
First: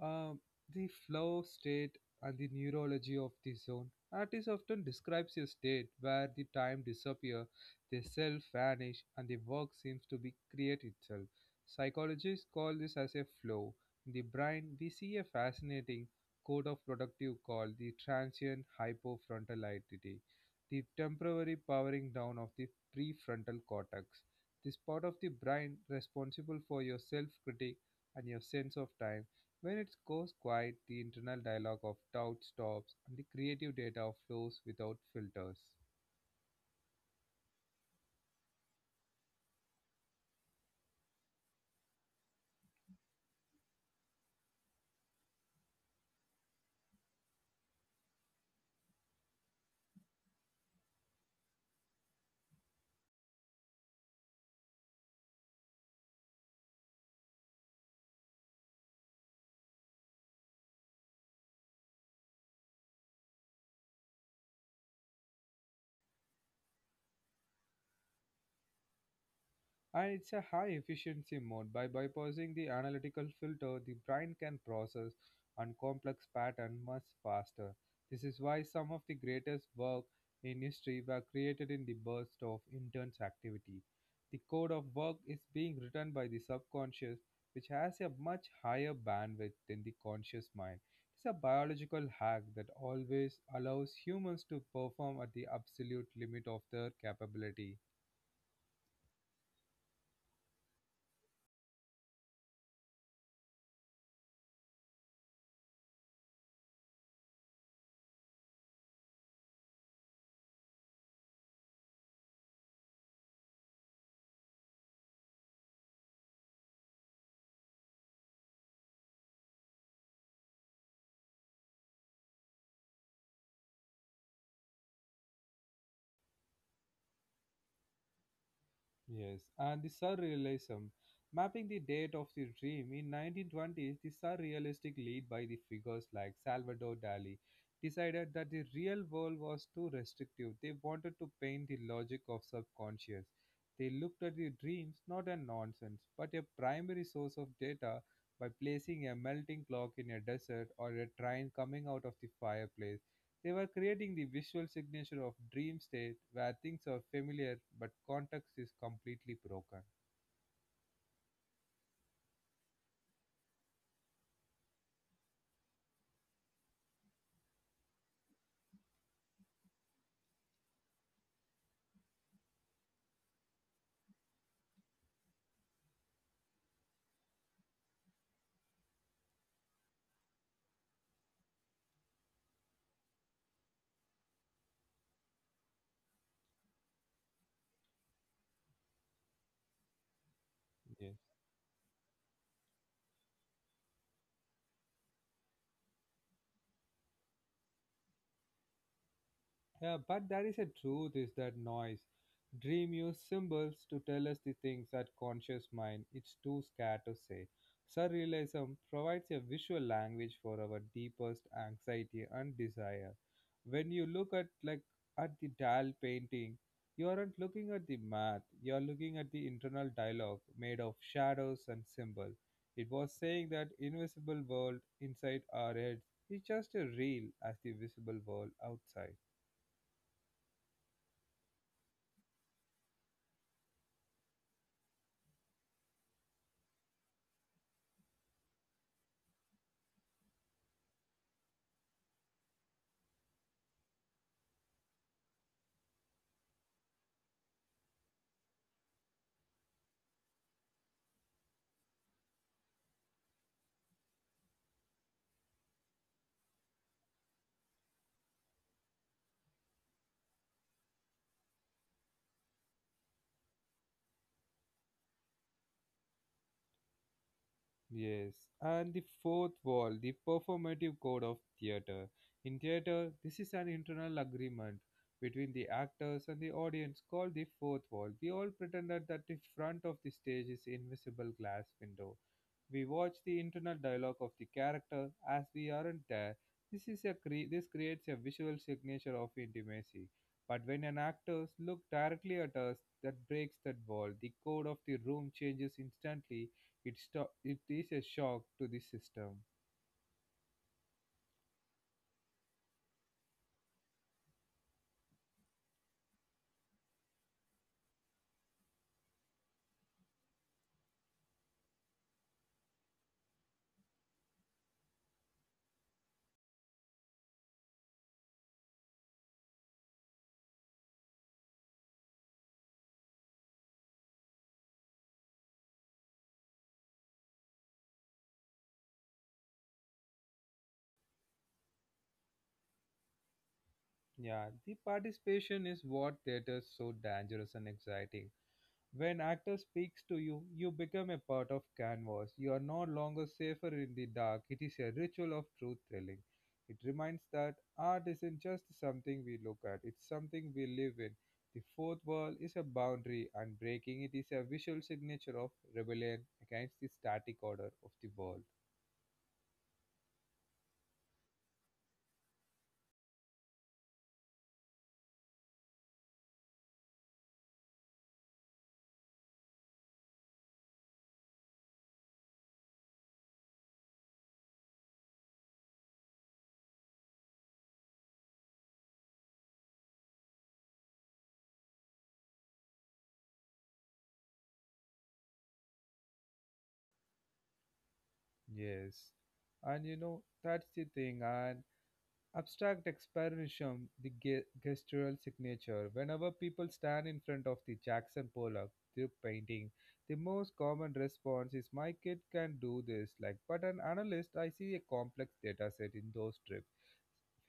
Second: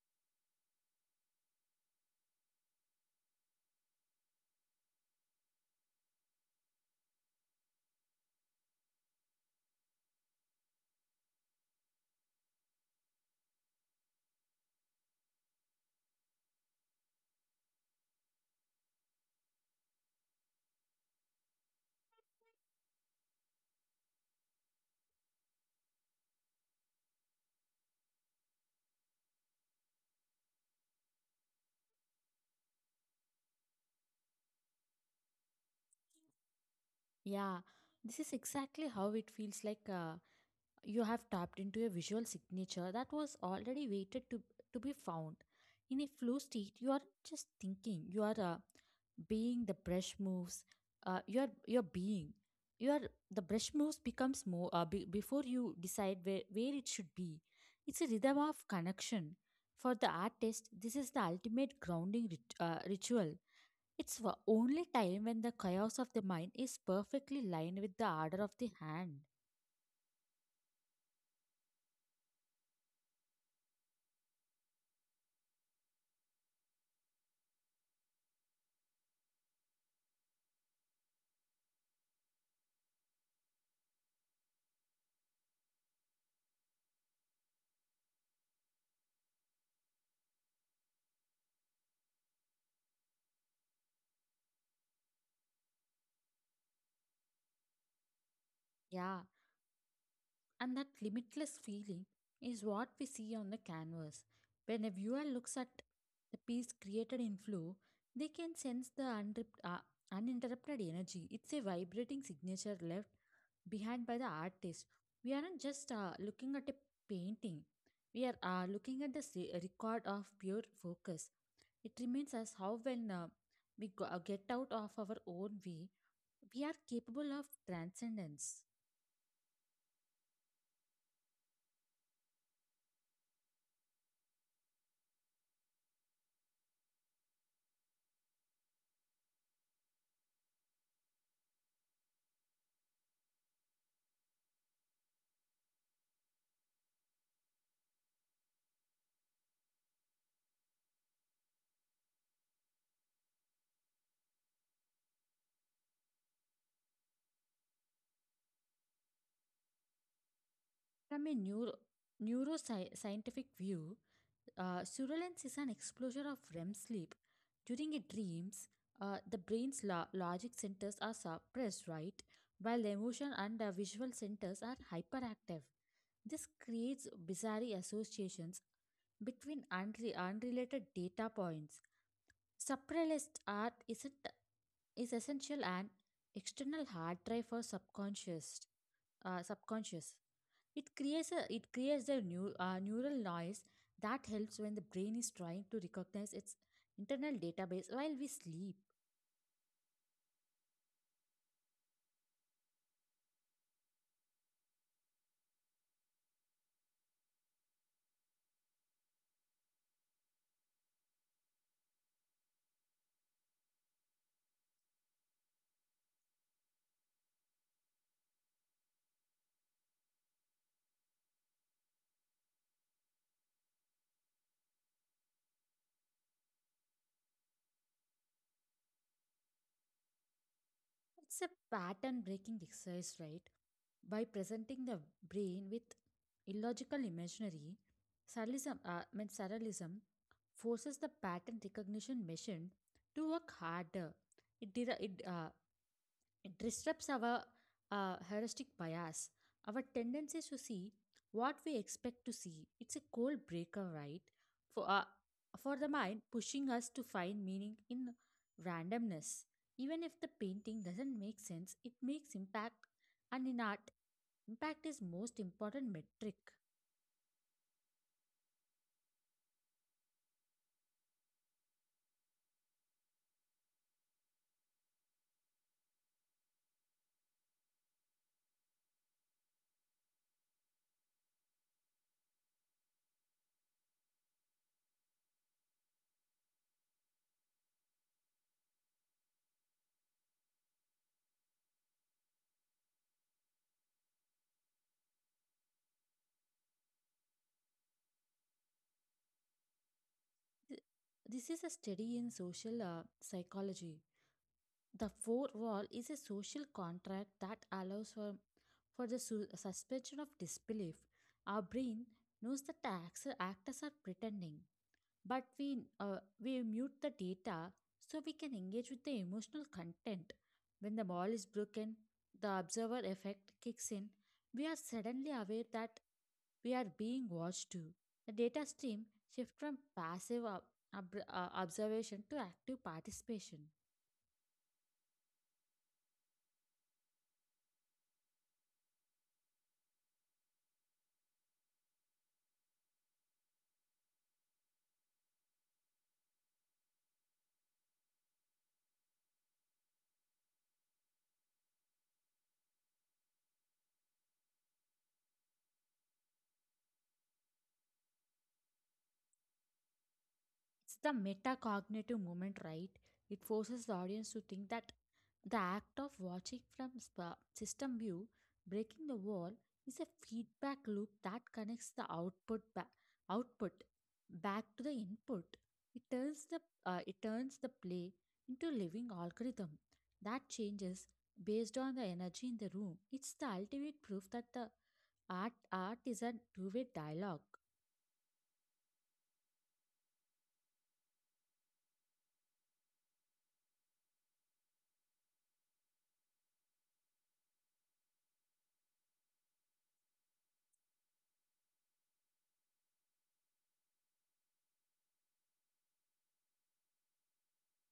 Speaker 1: um, the flow state and the neurology of the zone. Artists often describes a state where the time disappear, the self vanish, and the work seems to be create itself. Psychologists call this as a flow. In the brain, we see a fascinating code of productive called the transient hypofrontal identity, the temporary powering down of the prefrontal cortex this part of the brain responsible for your self-critic and your sense of time. When it goes quiet, the internal dialogue of doubt stops and the creative data flows without filters.
Speaker 2: Yeah, this is exactly how it feels like. You have tapped into a visual signature that was already waited to be found. In a flow state, you are just thinking, you are being the brush moves, you are you're being, you are the brush moves becomes more before you decide where it should be. It's a rhythm of connection. For the artist, this is the ultimate grounding ritual. It's the only time when the chaos of the mind is perfectly lined with the order of the hand.
Speaker 1: And it's a high efficiency mode. By bypassing the analytical filter, the brain can process and complex pattern much faster. This is why some of the greatest work in history were created in the burst of intense activity. The code of work is being written by the subconscious, which has a much higher bandwidth than the conscious mind. It's a biological hack that always allows humans to perform at the absolute limit of their capability.
Speaker 2: Yeah. And that limitless feeling is what we see on the canvas. When a viewer looks at the piece created in flow, they can sense the uninterrupted energy. It's a vibrating signature left behind by the artist. We aren't just looking at a painting, we are looking at the record of pure focus. It reminds us how, when we get out of our own way, we are capable of transcendence.
Speaker 1: Yes, and the surrealism. Mapping the date of the dream in 1920s, the surrealistic lead by the figures like Salvador Dali decided that the real world was too restrictive. They wanted to paint the logic of subconscious. They looked at the dreams not as nonsense, but a primary source of data by placing a melting clock in a desert or a train coming out of the fireplace. They were creating the visual signature of dream state where things are familiar but context is completely broken.
Speaker 2: From a neuroscientific view, surveillance is an exposure of REM sleep. During a dreams, the brain's logic centers are suppressed, right? While emotion and visual centers are hyperactive. This creates bizarre associations between unrelated data points. Suppressed art is essential and external hard drive for subconscious. Subconscious. It
Speaker 1: Yes.
Speaker 2: creates a it creates a new neural noise that helps when the brain is trying to recognize its internal database while we sleep.
Speaker 1: Yeah, but there is a truth is that noise. Dream use symbols to tell us the things that conscious mind is too scared to say. Surrealism provides a visual language for our deepest anxiety and desire. When you look at like at the Dal painting, you aren't looking at the math, you are looking at the internal dialogue made of shadows and symbols. It was saying that invisible world inside our heads is just as real as the visible world outside.
Speaker 2: It's a pattern breaking exercise, right? By presenting the brain with illogical imaginary, surrealism, I mean surrealism forces the pattern recognition machine to work harder. It, dera- it It disrupts our heuristic bias, our tendencies to see what we expect to see. It's a cold breaker, right? For, uh, for the mind, pushing us to find meaning in randomness. Even if the painting doesn't make sense, it makes impact, and in art, impact is most important metric.
Speaker 1: Yes, and the fourth wall, the performative code of theater. In theater, this is an internal agreement between the actors and the audience called the fourth wall. We all pretended that the front of the stage is invisible glass window we watch the internal dialogue of the character as we aren't there. This creates a visual signature of intimacy. But when an actor looks directly at us, that breaks that wall. The code of the room changes instantly. It is a shock to the system.
Speaker 2: Th- This is a study in social psychology. The fourth wall is a social contract that allows for the suspension of disbelief. Our brain knows that the actors are pretending, but we mute the data so we can engage with the emotional content. When the wall is broken, the observer effect kicks in. We are suddenly aware that we are being watched too. The data stream shifts from passive observation to active participation.
Speaker 1: Yeah, the participation is what theater is so dangerous and exciting. When actor speaks to you, you become a part of canvas. You are no longer safer in the dark. It is a ritual of truth telling. It reminds that art isn't just something we look at, it's something we live in. The fourth wall is a boundary, and breaking it is a visual signature of rebellion against the static order of the world.
Speaker 2: It's the metacognitive moment, right? It forces the audience to think that the act of watching from system view, breaking the wall, is a feedback loop that connects the output back to the input. It turns the play into a living algorithm that changes based on the energy in the room. It's the ultimate proof that the art is a two-way dialogue.
Speaker 1: Yes. And you know, that's the thing. And abstract expressionism, the gestural signature. Whenever people stand in front of the Jackson Pollock the painting, the most common response is, "My kid can do this." Like, but an analyst, I see a complex data set in those trips.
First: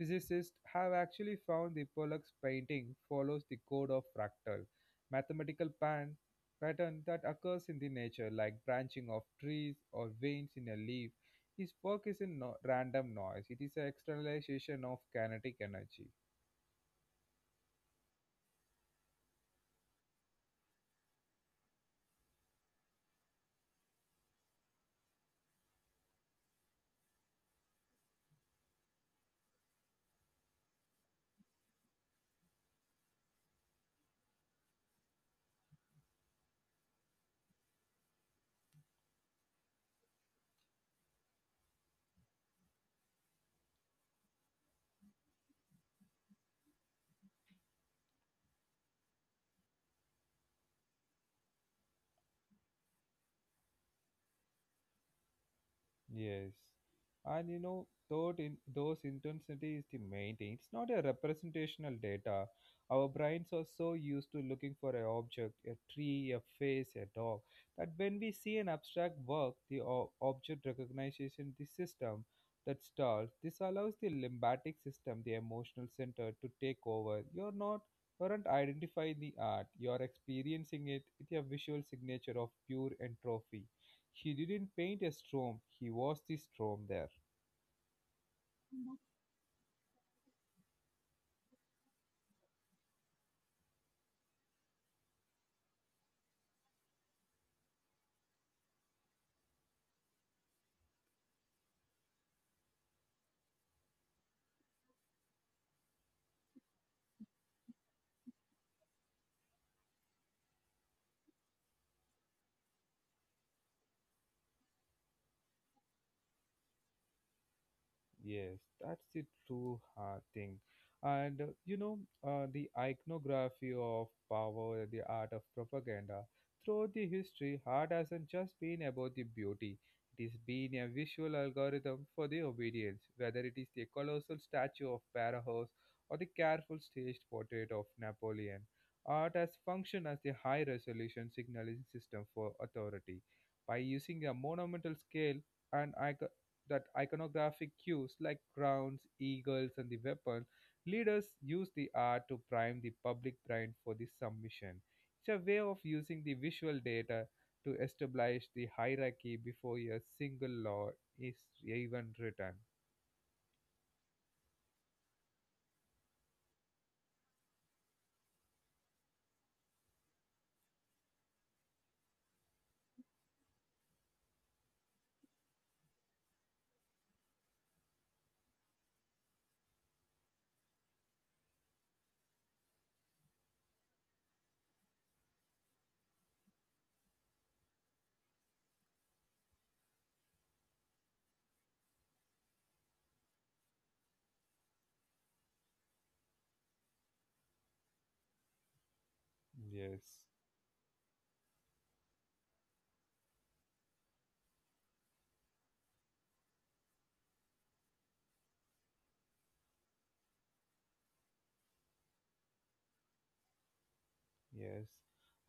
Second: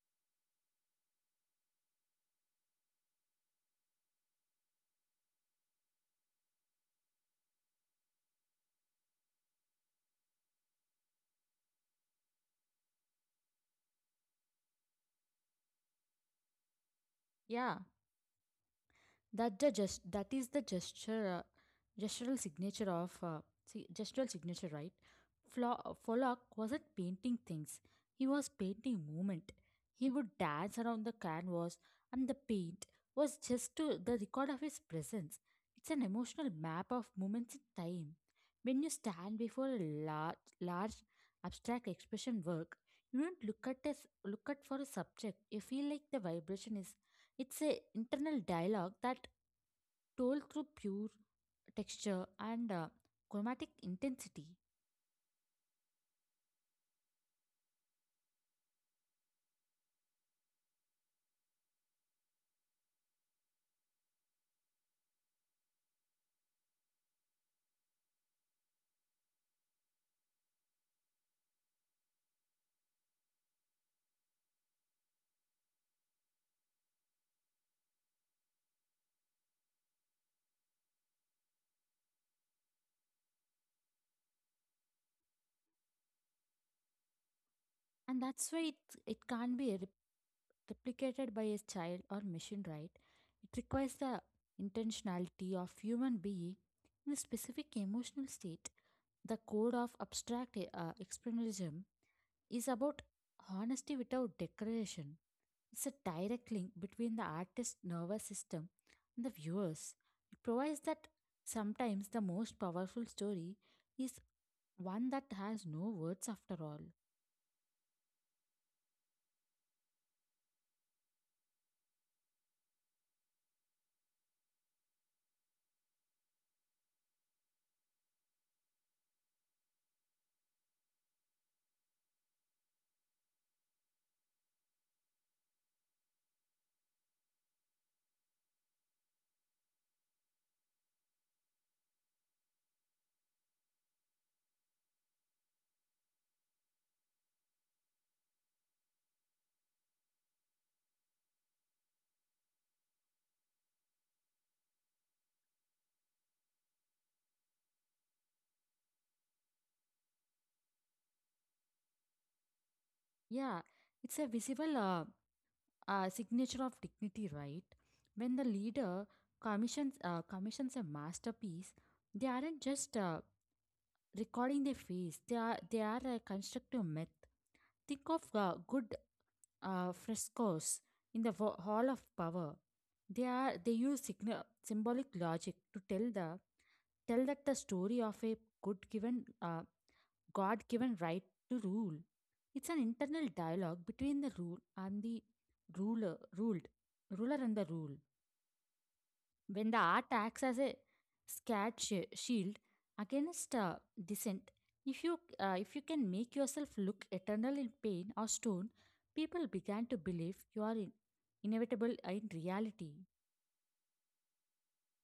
Speaker 1: Physicists have actually found the Pollock's painting follows the code of fractal, mathematical pattern that occurs in the nature, like branching of trees or veins in a leaf his work is in random noise, it is an externalization of kinetic energy.
Speaker 2: Yeah. that the gest- that is the gesture gestural signature of gestural signature, right. Follock wasn't painting things, he was painting movement. He would dance around the canvas and the paint was just to the record of his presence. It's an emotional map of moments in time. When you stand before a large large abstract expression work, you don't look at for a subject. You feel like the vibration is, it's a internal dialogue that told through pure texture and chromatic intensity.
Speaker 1: Yes. And you know, thought in those intensity is the main thing. It's not a representational data. Our brains are so used to looking for an object, a tree, a face, a dog, that when we see an abstract work, the object recognition, the system that stalls, this allows the lymphatic system, the emotional center, to take over. You aren't identifying the art, you're experiencing it with a visual signature of pure entropy. He didn't paint a storm, he was the storm there.
Speaker 2: And that's why it, it can't be replicated by a child or machine, right? It requires the intentionality of human being in a specific emotional state. The code of abstract expressionism is about honesty without decoration. It's a direct link between the artist's nervous system and the viewers. It provides that sometimes the most powerful story is one that has no words after all.
Speaker 1: Yes, that's the true thing. And the iconography of power, the art of propaganda, throughout the history, art hasn't just been about the beauty. It has been a visual algorithm for the obedience, whether it is the colossal statue of Barahouse or the careful staged portrait of Napoleon. Art has functioned as the high resolution signaling system for authority. By using a monumental scale, and that iconographic cues like crowns, eagles, and the weapon, leaders use the art to prime the public brain for the submission. It's a way of using the visual data to establish the hierarchy before a single law is even written.
Speaker 2: Yeah, it's a visible signature of dignity, right? When the leader commissions a masterpiece, they aren't just recording their face. They are a constructive myth. Think of good frescoes in the Hall of Power. They use symbolic logic to tell that the story of a good given God given right to rule. It's an internal dialogue between the rule and the ruler ruled ruler and the rule. When the
Speaker 1: Yes.
Speaker 2: art acts as a scared shield against dissent, if you can make yourself look eternal in pain or stone, people began to believe you are inevitable in reality.
Speaker 1: Yes.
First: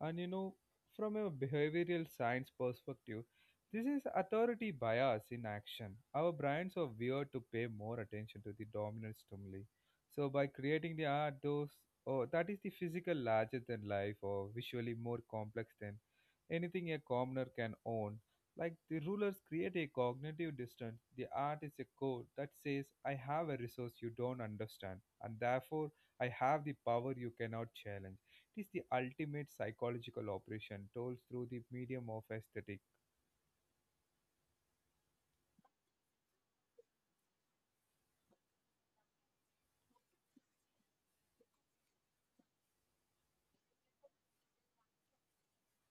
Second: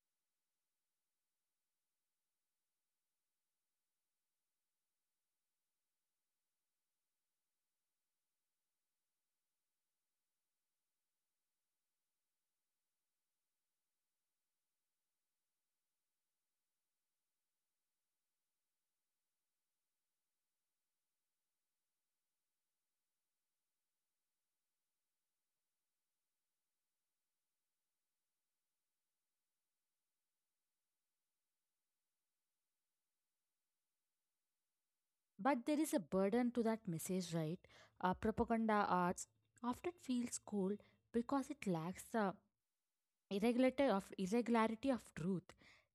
Speaker 1: And you know, from a behavioral science perspective, this is authority bias in action. Our brains are wired to pay more attention to the dominant stimuli. So by creating the art, those oh, that is the physical larger than life or visually more complex than anything a commoner can own. Like the rulers create a cognitive distance, the art is a code that says, I have a resource you don't understand, and therefore I have the power you cannot challenge. It is the ultimate psychological operation told through the medium of aesthetic.
Speaker 2: But there is a burden to that message, right? Propaganda arts often feels cold because it lacks the irregularity of truth.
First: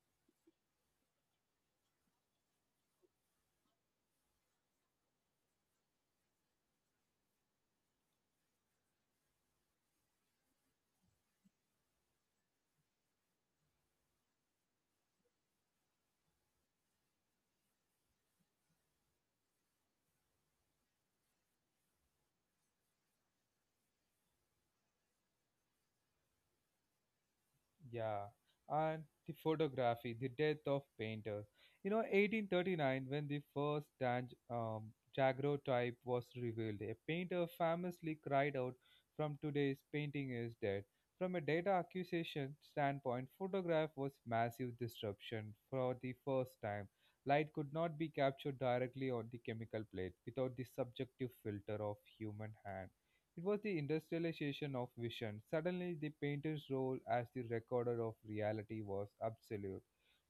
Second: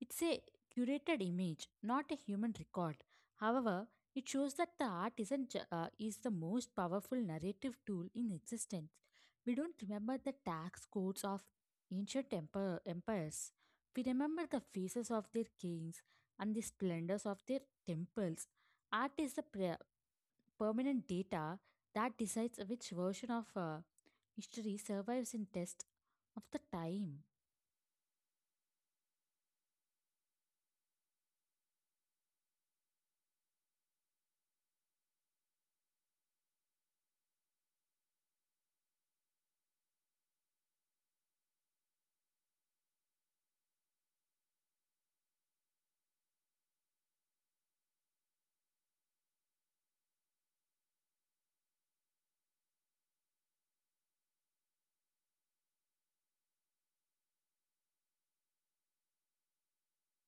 Speaker 2: It's a curated image, not a human record. However, it shows that the art isn't ju- is the most powerful narrative tool in existence. We don't remember the tax codes of ancient empires. We remember the faces of their kings and the splendors of their temples. Art is the permanent data that decides which version of history survives in test of the time.
Speaker 1: Yeah. And the photography, the death of painter. You know, 1839, when the first daguerreotype was revealed, a painter famously cried out, "From today's painting is dead." From a data accusation standpoint, photograph was massive disruption for the first time. Light could not be captured directly on the chemical plate without the subjective filter of human hand. It was the industrialization of vision. Suddenly, the painter's role as the recorder of reality was absolute.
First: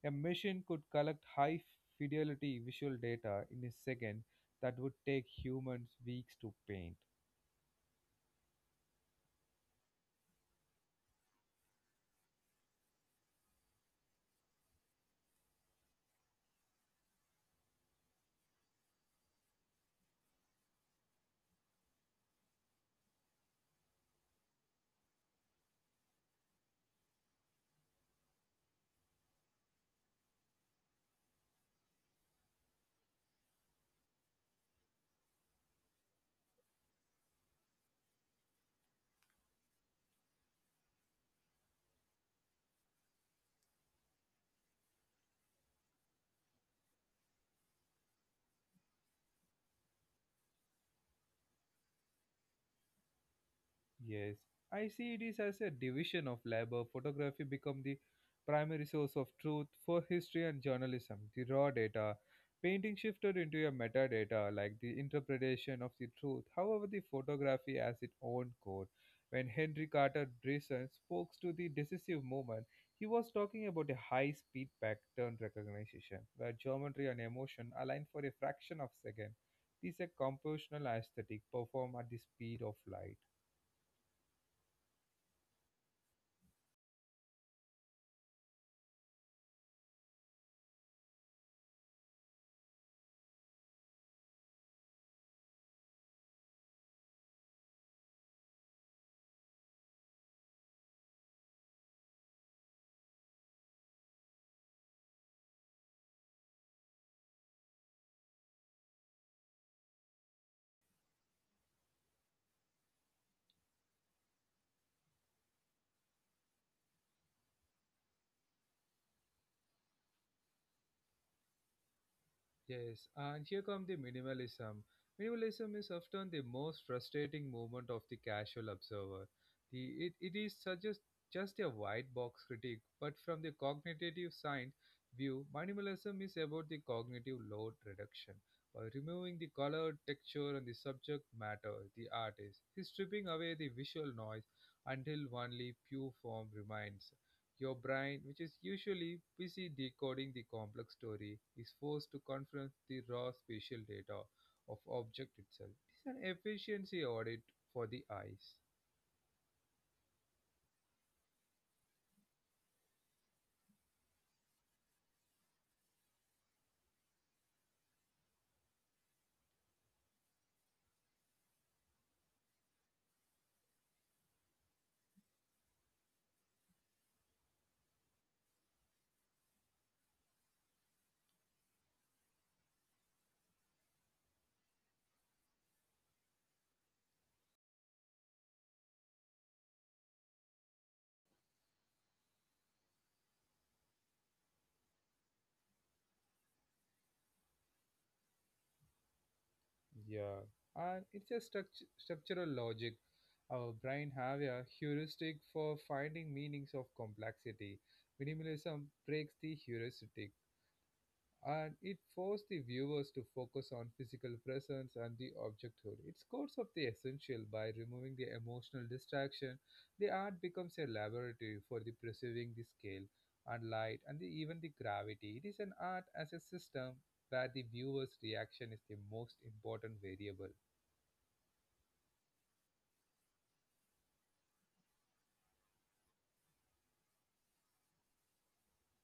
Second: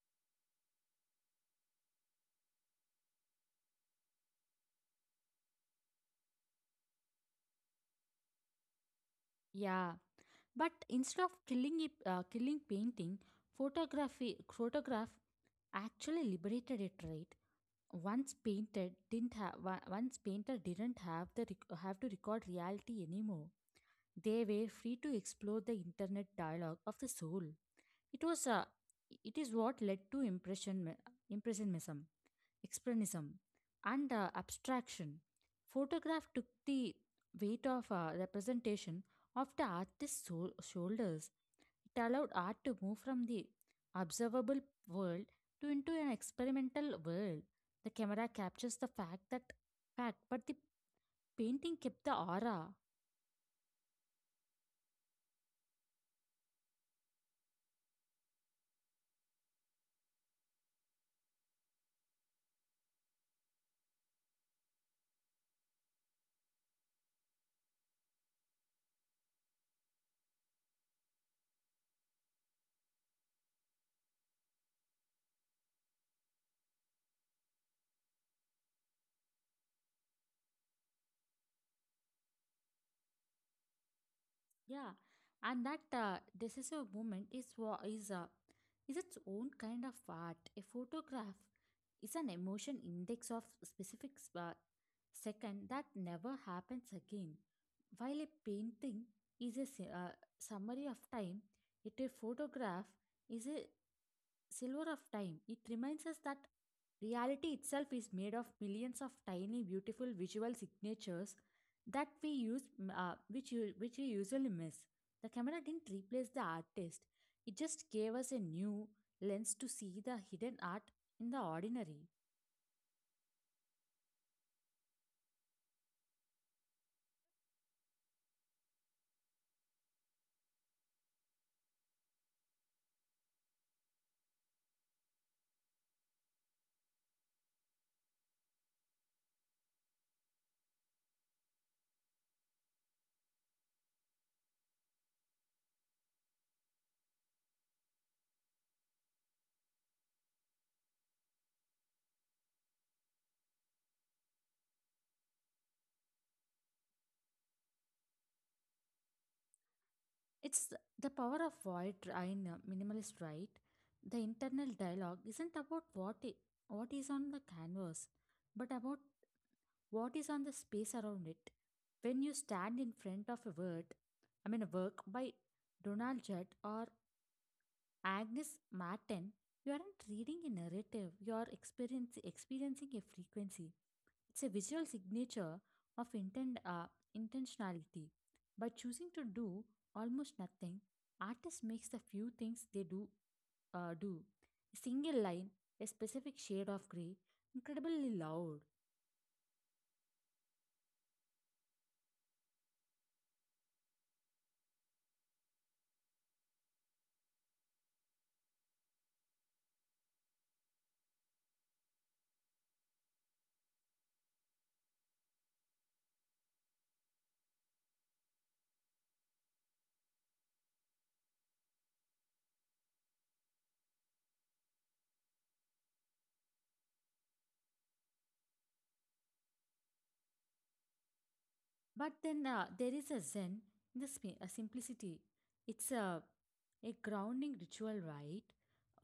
Speaker 1: A machine could collect high fidelity visual data in a second that would take humans weeks to paint.
Speaker 2: Yeah, but instead of killing it, killing painting, photograph actually liberated it. Right, once painted didn't have once painter didn't have have to record reality anymore. They were free to explore the internet dialogue of the soul. It was it is what led to impressionism expressionism, and abstraction. Photograph took the weight of representation off the artist's shoulders. It allowed art to move from the observable world to into an experimental world. The camera captures the fact, but the painting kept the aura.
Speaker 1: Yes, I see it is as a division of labor. Photography become the primary source of truth for history and journalism. The raw data, painting shifted into a metadata, like the interpretation of the truth. However, the photography has its own code. When Henry Carter Bryson spoke to the decisive moment, he was talking about a high-speed pattern recognition, where geometry and emotion align for a fraction of a second. This is a compositional aesthetic performed at the speed of light.
Speaker 2: Yeah, and that decisive moment is what is a is its own kind of art. A photograph is an emotion index of specific second that never happens again. While a painting is a summary of time, it a photograph is a Silver of Time, it reminds us that reality itself is made of millions of tiny, beautiful visual signatures that we use, m- which you, which we usually miss. The camera didn't replace the artist; it just gave us a new lens to see the hidden art in the ordinary.
Speaker 1: Yes, and here comes the minimalism. Minimalism is often the most frustrating moment of the casual observer. The, it is such just a white box critique, but from the cognitive science view, minimalism is about the cognitive load reduction. By removing the color, texture, and the subject matter, the artist is stripping away the visual noise until only pure form remains. Your brain, which is usually busy decoding the complex story, is forced to confront the raw spatial data of object itself. It's an efficiency audit for the eyes.
Speaker 2: It's the power of void in minimalist, right? The internal dialogue isn't about what is on the canvas, but about what is on the space around it. When you stand in front of a word, I mean a work by Donald Judd or Agnes Martin, you aren't reading a narrative, you are experiencing a frequency. It's a visual signature of intentionality. By choosing to do almost nothing, artist makes the few things they do. A single line, a specific shade of grey, incredibly loud.
Speaker 1: Yeah, and it's a structural logic. Our brain have a heuristic for finding meanings of complexity. Minimalism breaks the heuristic. And it forced the viewers to focus on physical presence and the objecthood. It scores up the essential by removing the emotional distraction. The art becomes a laboratory for the perceiving the scale and light and the, even the gravity. It is an art as a system where the viewer's reaction is the most important variable.
Speaker 2: But then there is a Zen, in a simplicity. It's a grounding ritual, right?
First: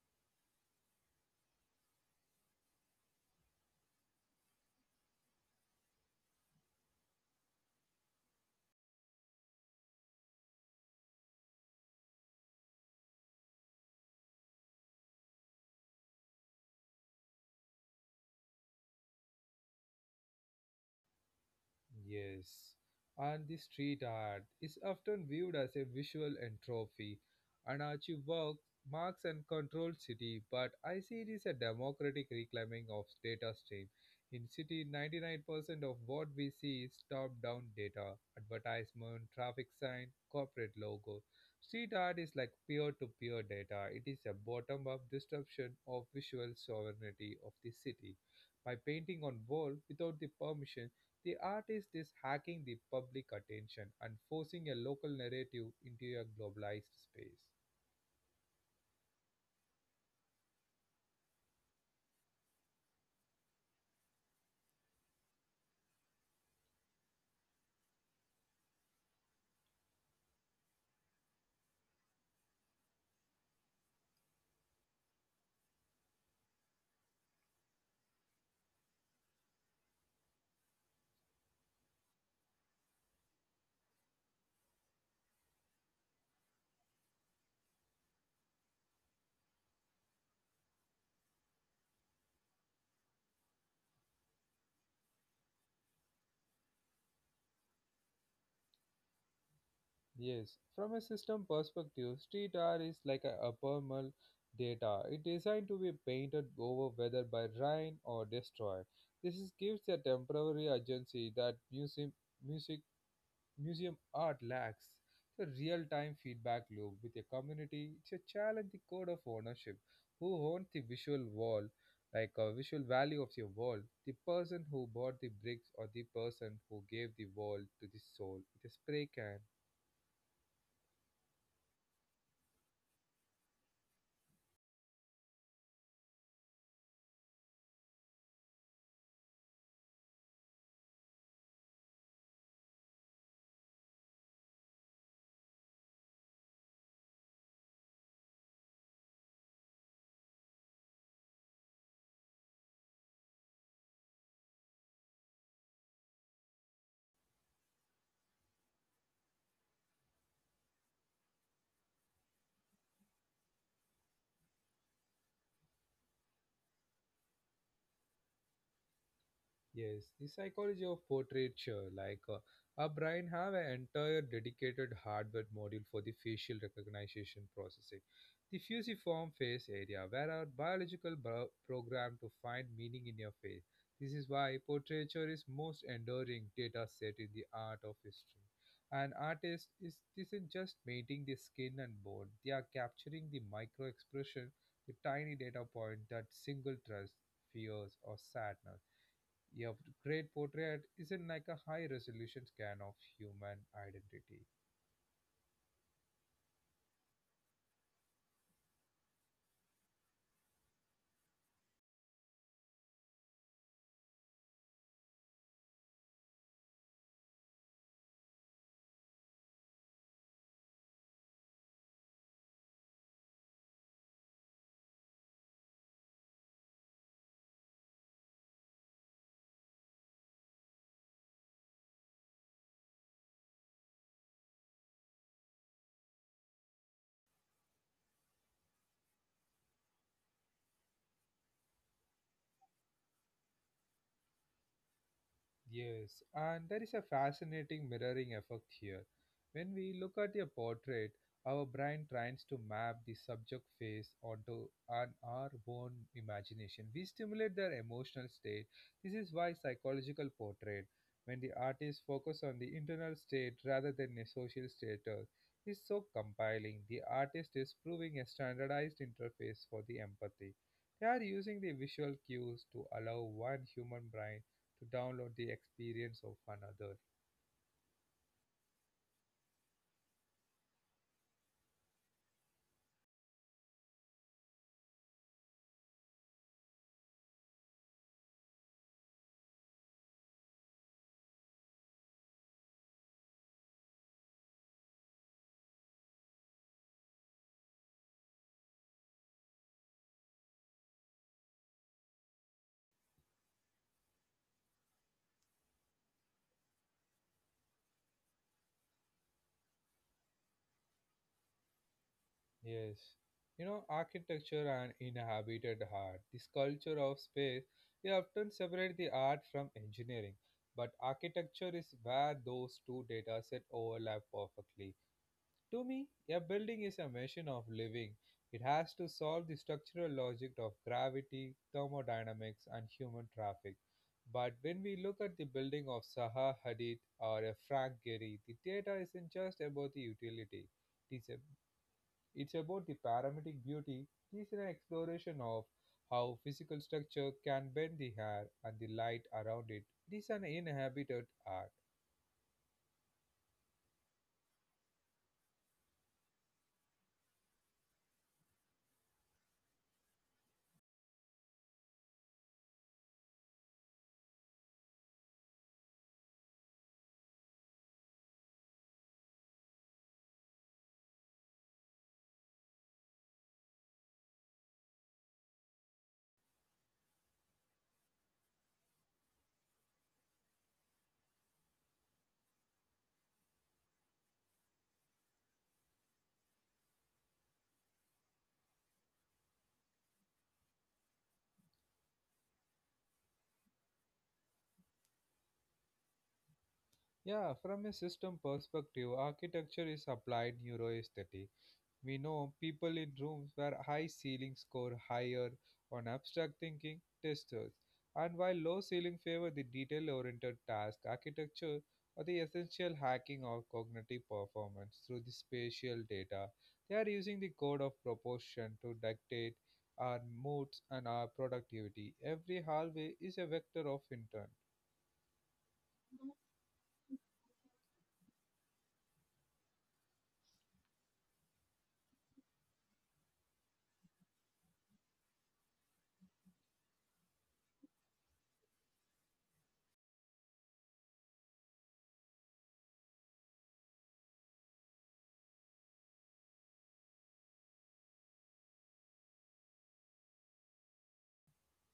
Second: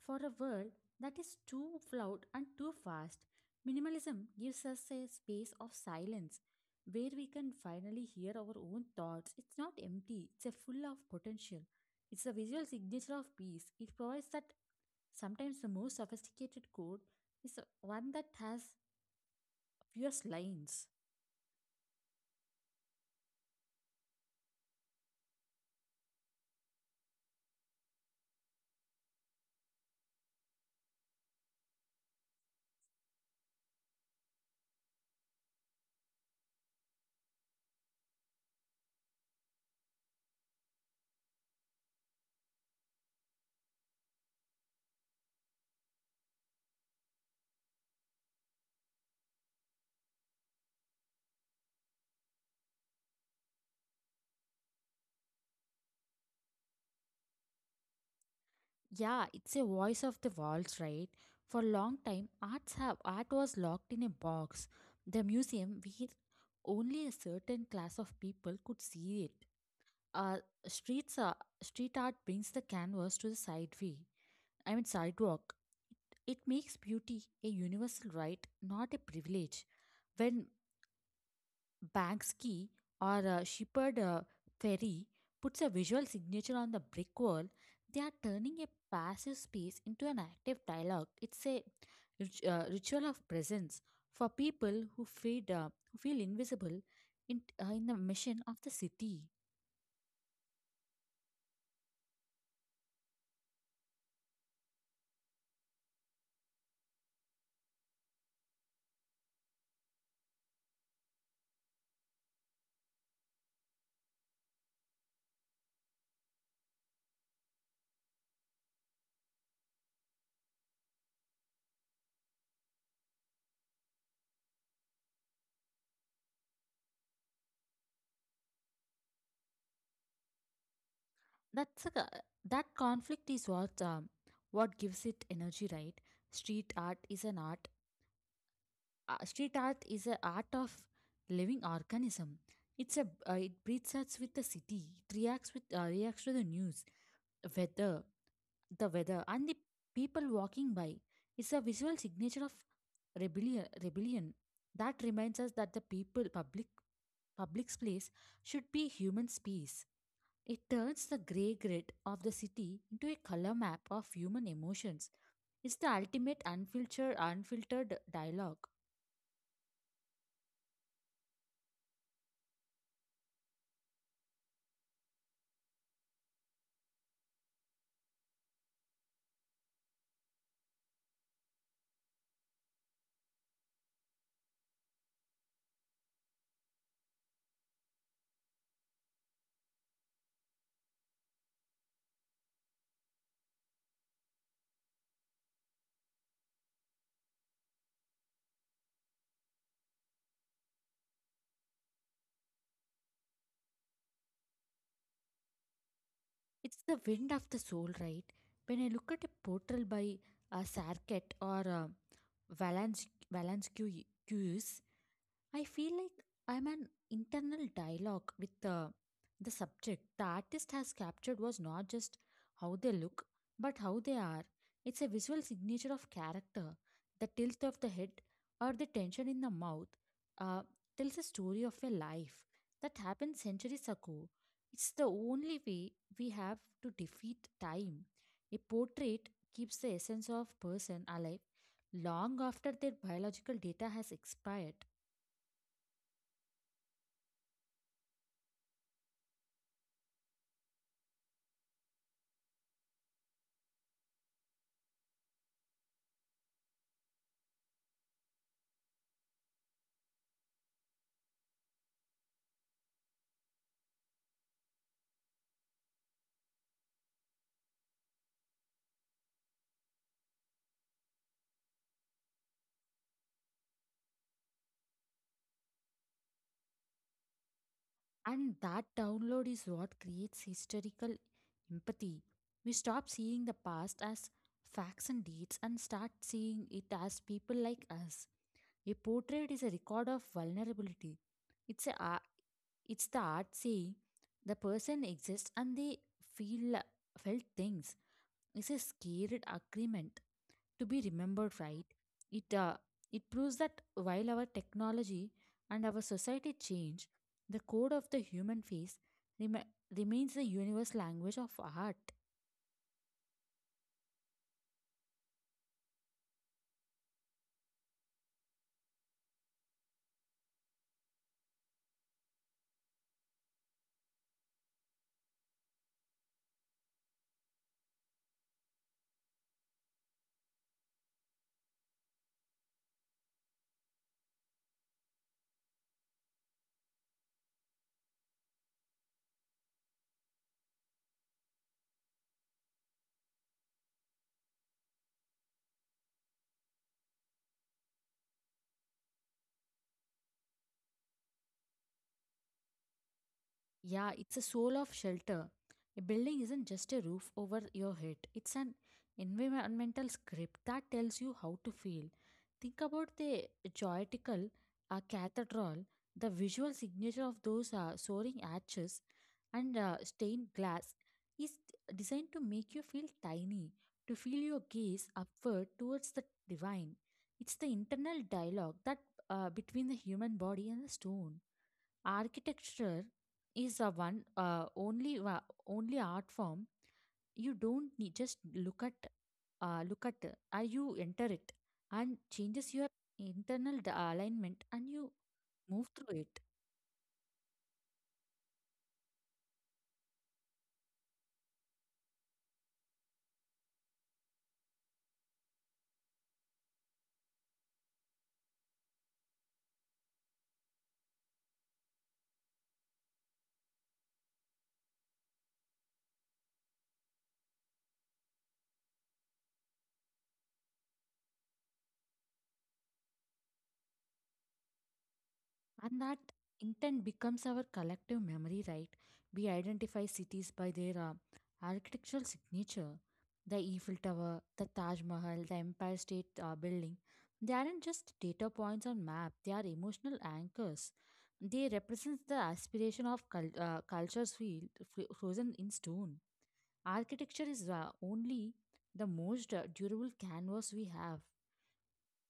Speaker 2: For a world that is too loud and too fast, minimalism gives us a space of silence where we can finally hear our own thoughts. It's not empty, it's a full of potential. It's a visual signature of peace. It provides that sometimes the most sophisticated code is one that has fewest lines.
Speaker 1: Yes, and the street art is often viewed as a visual entropy. Anarchy work marks and controlled city, but I see it is a democratic reclaiming of data stream. In city, 99% of what we see is top-down data, advertisement, traffic sign, corporate logo. Street art is like peer-to-peer data. It is a bottom-up disruption of visual sovereignty of the city by painting on wall without the permission the artist is hacking the public attention and forcing a local narrative into a globalized space.
Speaker 2: Yeah, it's a voice of the walls, right? For a long time, art was locked in a box. The museum where only a certain class of people could see it. Uh, streets are, street art brings the canvas to the sideway. I mean sidewalk. It makes beauty a universal right, not a privilege. When Bagsky or Shepherd Ferry puts a visual signature on the brick wall, they are turning a passive space into an active dialogue. It's a ritual of presence for people who feel invisible in the mission of the city.
Speaker 1: Yes, from a system perspective, street art is like a abnormal data. It designed to be painted over whether by rain or destroy. This is, gives a temporary agency that music Museum art lacks the real time feedback loop with a community to challenge the code of ownership. Who owns the visual wall, like a visual value of your wall? The person who bought the bricks or the person who gave the wall to the soul with a spray can?
Speaker 2: That's a, that conflict is what gives it energy, right? Street art is an art street art is an art of living organism. It breathes us with the city. It reacts to the news, weather, the weather, and the people walking by. It's a visual signature of rebellion that reminds us that the public space should be human space. It turns the gray grid of the city into a color map of human emotions. It's the ultimate unfiltered dialogue.
Speaker 1: Yes, the psychology of portraiture, like our brain have an entire dedicated hardware module for the facial recognition processing, the fusiform face area, where our program to find meaning in your face. This is why portraiture is most enduring data set in the art of history. An artist is isn't just painting the skin and bone; they are capturing the micro expression, the tiny data point that single trust, fears, or sadness your great portrait isn't like a high resolution scan of human identity.
Speaker 2: It's the wind of the soul, right? When I look at a portrait by Sarkett or Valansky, I feel like I'm an internal dialogue with the subject. The artist has captured was not just how they look, but how they are. It's a visual signature of character. The tilt of the head or the tension in the mouth uh, tells a story of a life that happened centuries ago. It's the only way we have to defeat time. A portrait keeps the essence of person alive long after their biological data has expired.
Speaker 1: Yes, and there is a fascinating mirroring effect here. When we look at a portrait, our brain tries to map the subject face onto an, our own imagination. We stimulate their emotional state. This is why psychological portrait, when the artist focus on the internal state rather than a social status, is so compelling. The artist is proving a standardized interface for the empathy. They are using the visual cues to allow one human brain to download the experience of another.
Speaker 2: And that download is what creates historical empathy. We stop seeing the past as facts and dates and start seeing it as people like us. A portrait is a record of vulnerability. It's a ar- it's the art saying the person exists and they feel felt things is a scared agreement to be remembered, right? It uh, it proves that while our technology and our society change, the code of the human face rem- remains the universal language of art.
Speaker 1: Yes. You know, architecture and inhabited heart. This culture of space, they often separate the art from engineering, but architecture is where those two data sets overlap perfectly. To me, a building is a machine of living. It has to solve the structural logic of gravity, thermodynamics, and human traffic. But when we look at the building of Zaha Hadid or a Frank Gehry, the data isn't just about the utility. It's, a, it's about the paramedic beauty. It's an exploration of how physical structure can bend the hair and the light around it. It is an inhabited art.
Speaker 2: Yeah, it's a soul of shelter. A building isn't just a roof over your head, it's an environmental script that tells you how to feel. Think about the joytical cathedral, the visual signature of those soaring arches and stained glass is designed to make you feel tiny, to feel your gaze upward towards the divine. It's the internal dialogue that between the human body and the stone. Architecture is a one only wa- only art form. You don't need just look at you enter it and changes your internal alignment and you move through it.
Speaker 1: Yeah, from a system perspective, architecture is applied neuroaesthetic. We know people in rooms where high ceilings score higher on abstract thinking testers, and while low ceilings favor the detail-oriented task, architecture or the essential hacking of cognitive performance through the spatial data. They are using the code of proportion to dictate our moods and our productivity. Every hallway is a vector of intent.
Speaker 2: And that intent becomes our collective memory, right? We identify cities by their architectural signature. The Eiffel Tower, the Taj Mahal, the Empire State Building. They aren't just data points on map, they are emotional anchors. They represent the aspiration of cultures field, frozen in stone. Architecture is only the most durable canvas we have.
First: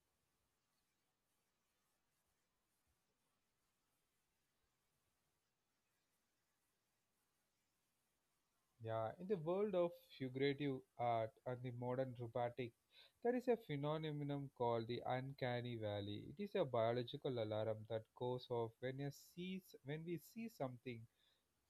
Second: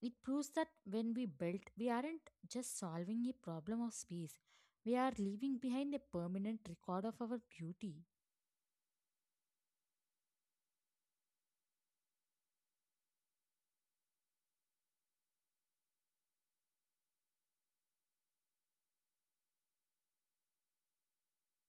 Speaker 2: It proves that when we build, we aren't just solving a problem of space, we are leaving behind a permanent record of our beauty.
Speaker 1: Yeah, in the world of figurative art and the modern robotic, there is a phenomenon called the uncanny valley. It is a biological alarm that goes off when we see something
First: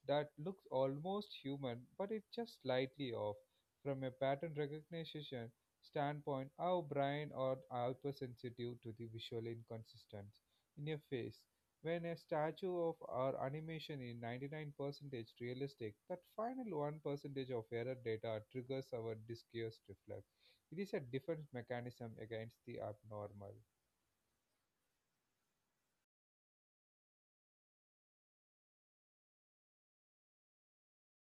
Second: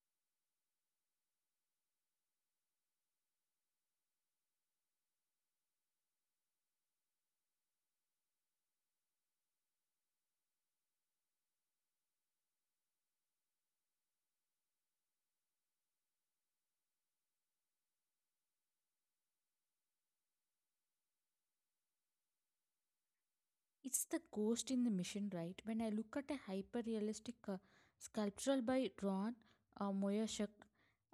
Speaker 1: that looks almost human, but it's just slightly off. From a pattern recognition standpoint, our brain are hypersensitive to the visual inconsistence in a face. When a statue of our animation is 99% realistic, that final 1% of error data triggers our discussed reflex. It is a defense mechanism against the abnormal.
Speaker 2: It's the ghost in the mission, right? When I look at a hyper realistic sculptural by Ron Moyashuk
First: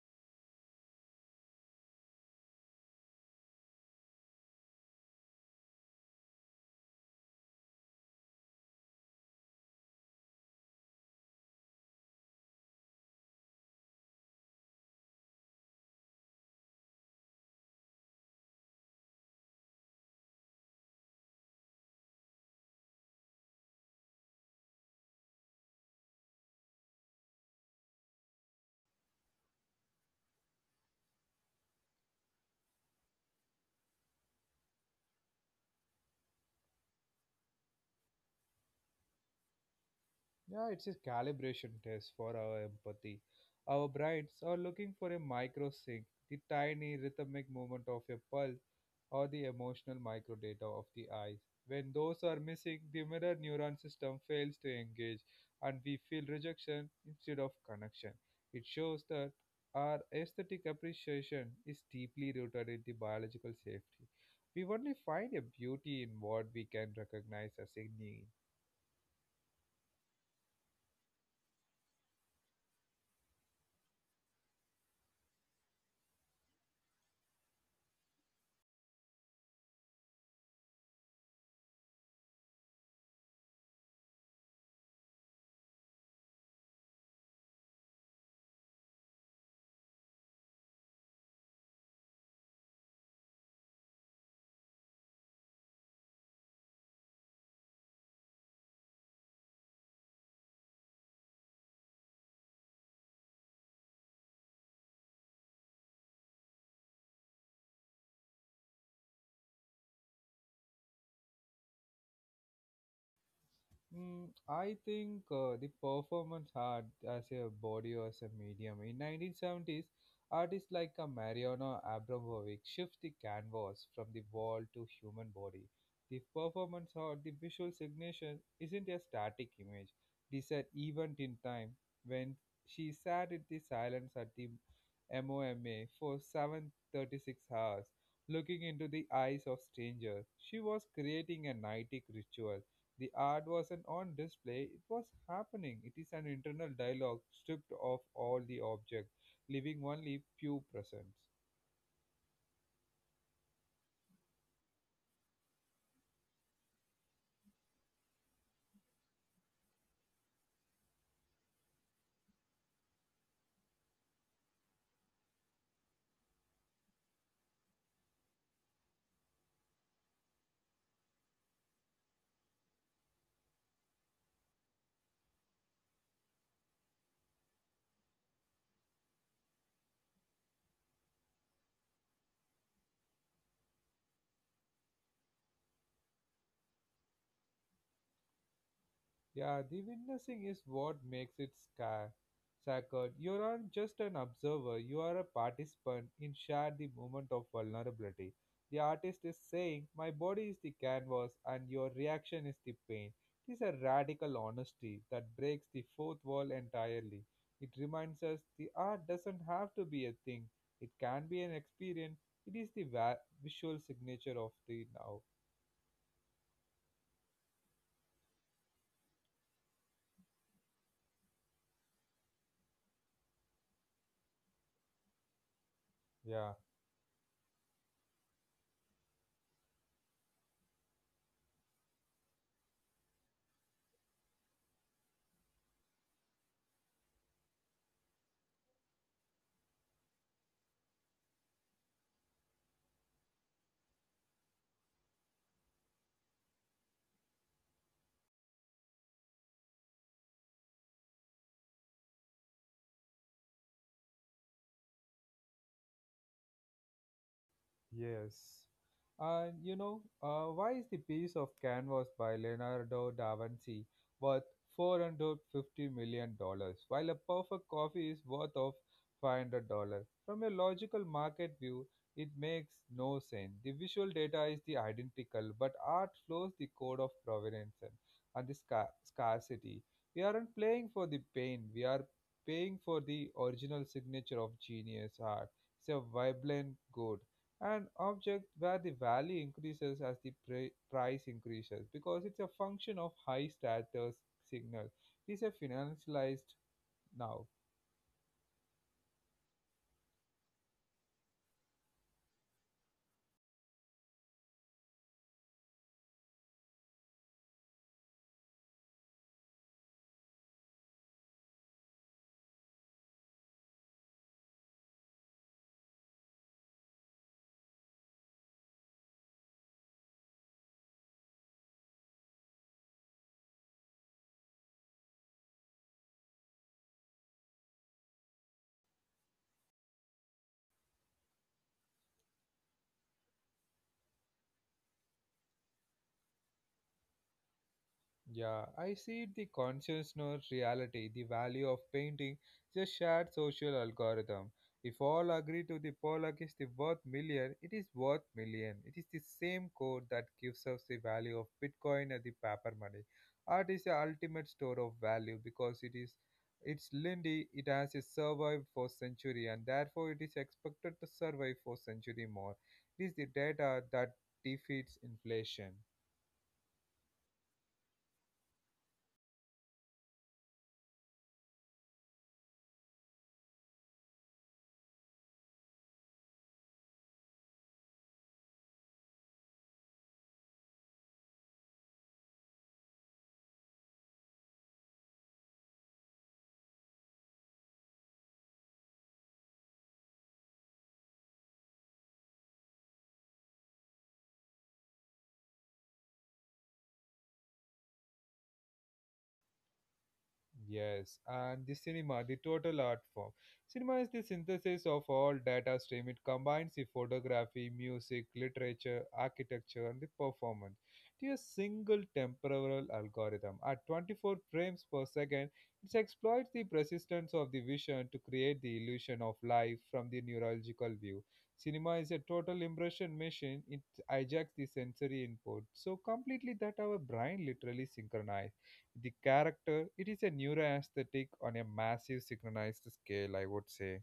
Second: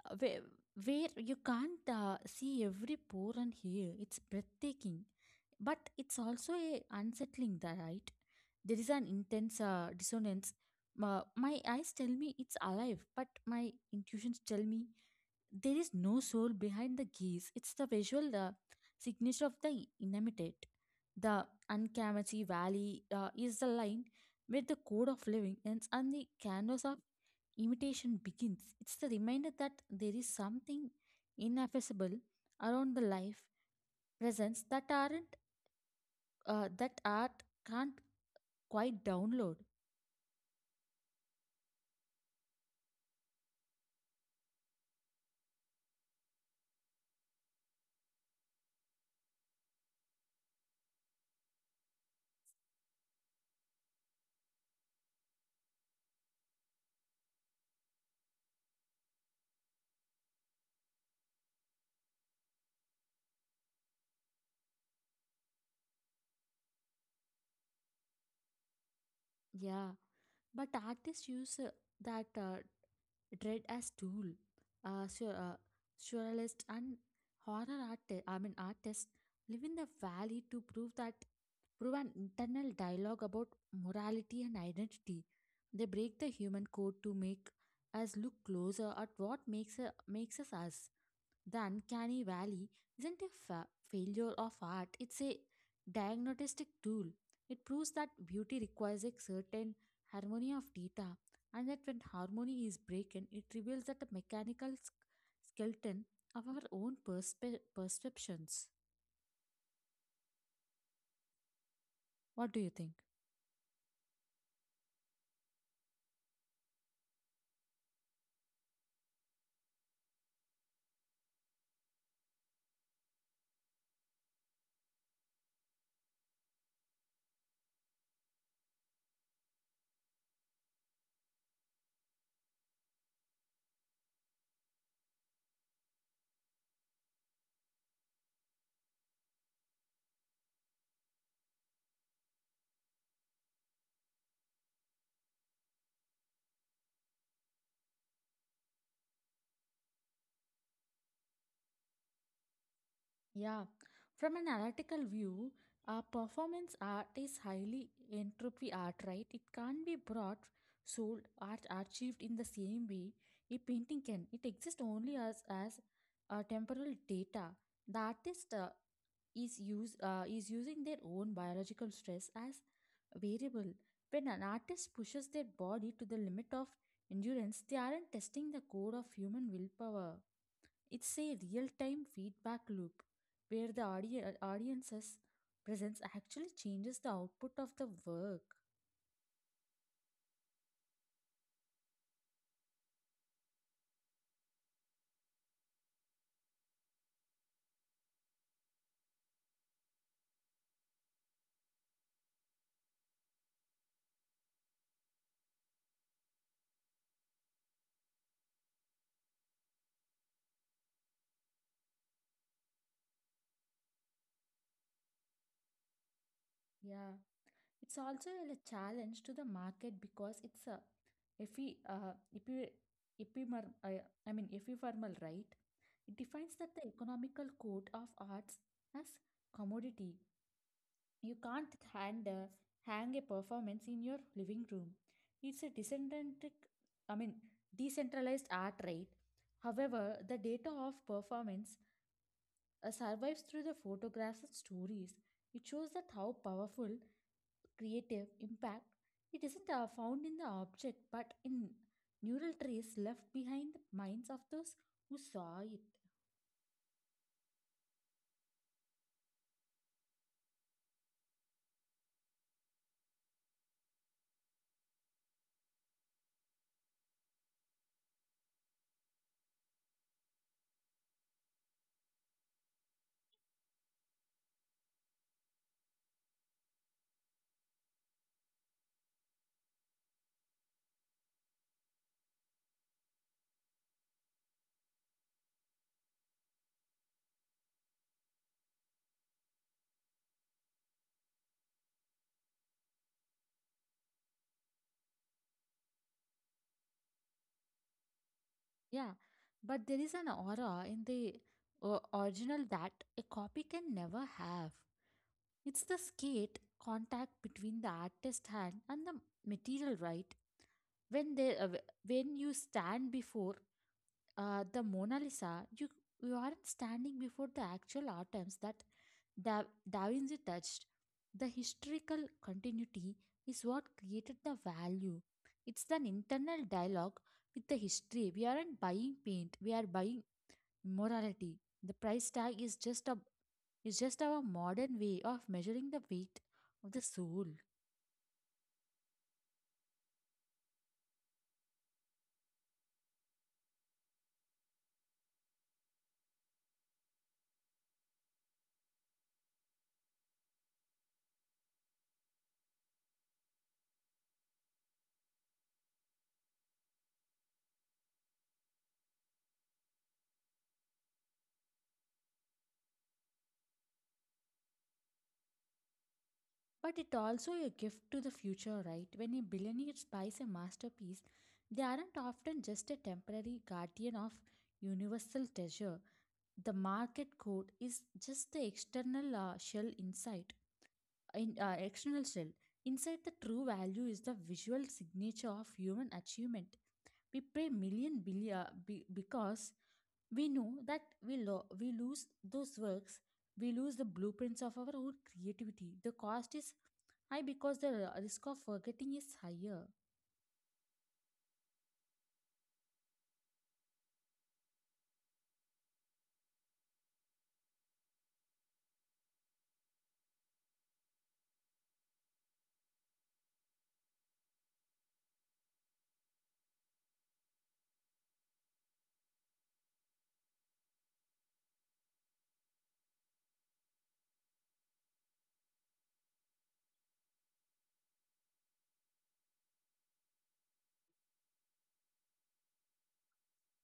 Speaker 2: uh, where, where you can't see every pore and hair. It's breathtaking, but it's also a unsettling, right? There is an intense dissonance. My eyes tell me it's alive, but my intuitions tell me there is no soul behind the gaze. It's the visual signature of the inanimate. The Uncamachi Valley is the line where the code of living ends and the canvas of imitation begins. It's the reminder that there is something ineffaceable around the life presence that aren't that art can't quite download.
Speaker 1: Yeah, it's a calibration test for our empathy. Our brains are looking for a micro sync, the tiny rhythmic movement of a pulse, or the emotional microdata of the eyes. When those are missing, the mirror neuron system fails to engage and we feel rejection instead of connection. It shows that our aesthetic appreciation is deeply rooted in the biological safety. We only find a beauty in what we can recognize as a need.
Speaker 2: Yeah, but artists use that dread as tool, uh, sur- uh, surrealist and horror artist, I mean, artists live in the valley to prove that prove an internal dialogue about morality and identity. They break the human code to make us look closer at what makes us us. The uncanny valley isn't a failure of art, it's a diagnostic tool. It proves that beauty requires a certain harmony of data, and that when harmony is broken, it reveals that the mechanical skeleton of our own perceptions. What do you think?
Speaker 1: I think the performance art as a body or as a medium. In 1970s, artists like Mariano Abramovic shift the canvas from the wall to human body. The performance art, the visual signature, isn't a static image. It is an event in time. When she sat in the silence at the MOMA for 736 hours, looking into the eyes of strangers, she was creating a nightic ritual the art wasn't on display, it was happening. It is an internal dialogue stripped of all the object, leaving only pure presence.
Speaker 2: Yeah, from an analytical view, a performance art is highly entropy art, right? It can't be brought, sold, art achieved in the same way a painting can. It exists only as temporal data. The artist, is using their own biological stress as variable. When an artist pushes their body to the limit of endurance, they aren't testing the code of human willpower. It's a real-time feedback loop where the audience's presence actually changes the output of the work.
Speaker 1: Yeah, the witnessing is what makes it sacred. You aren't just an observer, you are a participant in share the moment of vulnerability. The artist is saying, my body is the canvas and your reaction is the pain. It is a radical honesty that breaks the fourth wall entirely. It reminds us the art doesn't have to be a thing, it can be an experience. It is the visual signature of the now.
Speaker 2: Yeah, it's also a challenge to the market because it's a epi, uh, epi, epimer, I, I mean ephemeral, right? It
Speaker 1: Yeah.
Speaker 2: defines that the economical code of arts as commodity. You can't hand, uh, hang a performance in your living room. It's a decentralized, I mean, decentralized art, right? However, the data of performance survives through the photographs and stories. It shows that how powerful creative impact. It isn't found in the object, but in neural trace left behind the minds of those who saw it.
Speaker 1: Yes. And you know, why is the piece of canvas by Leonardo da Vinci worth $450 million dollars, while a perfect coffee is worth of $500? From a logical market view, it makes no sense. The visual data is the identical, but art flows the code of provenance and the scarcity. We aren't playing for the pain, we are paying for the original signature of genius art. It's a vibrant good an object where the value increases as the price increases because it's a function of high status signal. It is a financialized now.
Speaker 2: Yeah, but there is an aura in the original that a copy can never have. It's the skate contact between the artist's hand and the material, right? When they, uh, when you stand before the Mona Lisa, you aren't standing before the actual items that da, da Vinci touched. The historical continuity is what created the value. It's an internal dialogue with the history. We aren't buying paint; we are buying morality. The price tag is just our modern way of measuring the weight of the soul.
Speaker 1: Yeah, I see the consciousness reality, the value of painting, is a shared social algorithm. If all agree to the Pollock is the worth million, it is worth million. It is the same code that gives us the value of Bitcoin and the paper money. Art is the ultimate store of value because it's Lindy, it has survived for century and therefore it is expected to survive for century more. It is the data that defeats inflation.
Speaker 2: But it also a gift to the future, right? When a billionaire buys a masterpiece, they aren't often just a temporary guardian of universal treasure. The market code is just the external shell inside, external shell. Inside the true value is the visual signature of human achievement. We pay million billion because we know that we lose those works. We lose the blueprints of our own creativity. The cost is high because the risk of forgetting is higher.
Speaker 1: Yes, and the cinema, the total art form. Cinema is the synthesis of all data stream. It combines the photography, music, literature, architecture, and the performance to a single temporal algorithm. At 24 frames per second, it exploits the persistence of the vision to create the illusion of life from the neurological view. Cinema is a total impression machine. It hijacks the sensory input so completely that our brain literally synchronizes the character it is a neuroaesthetic on a massive synchronized scale I would say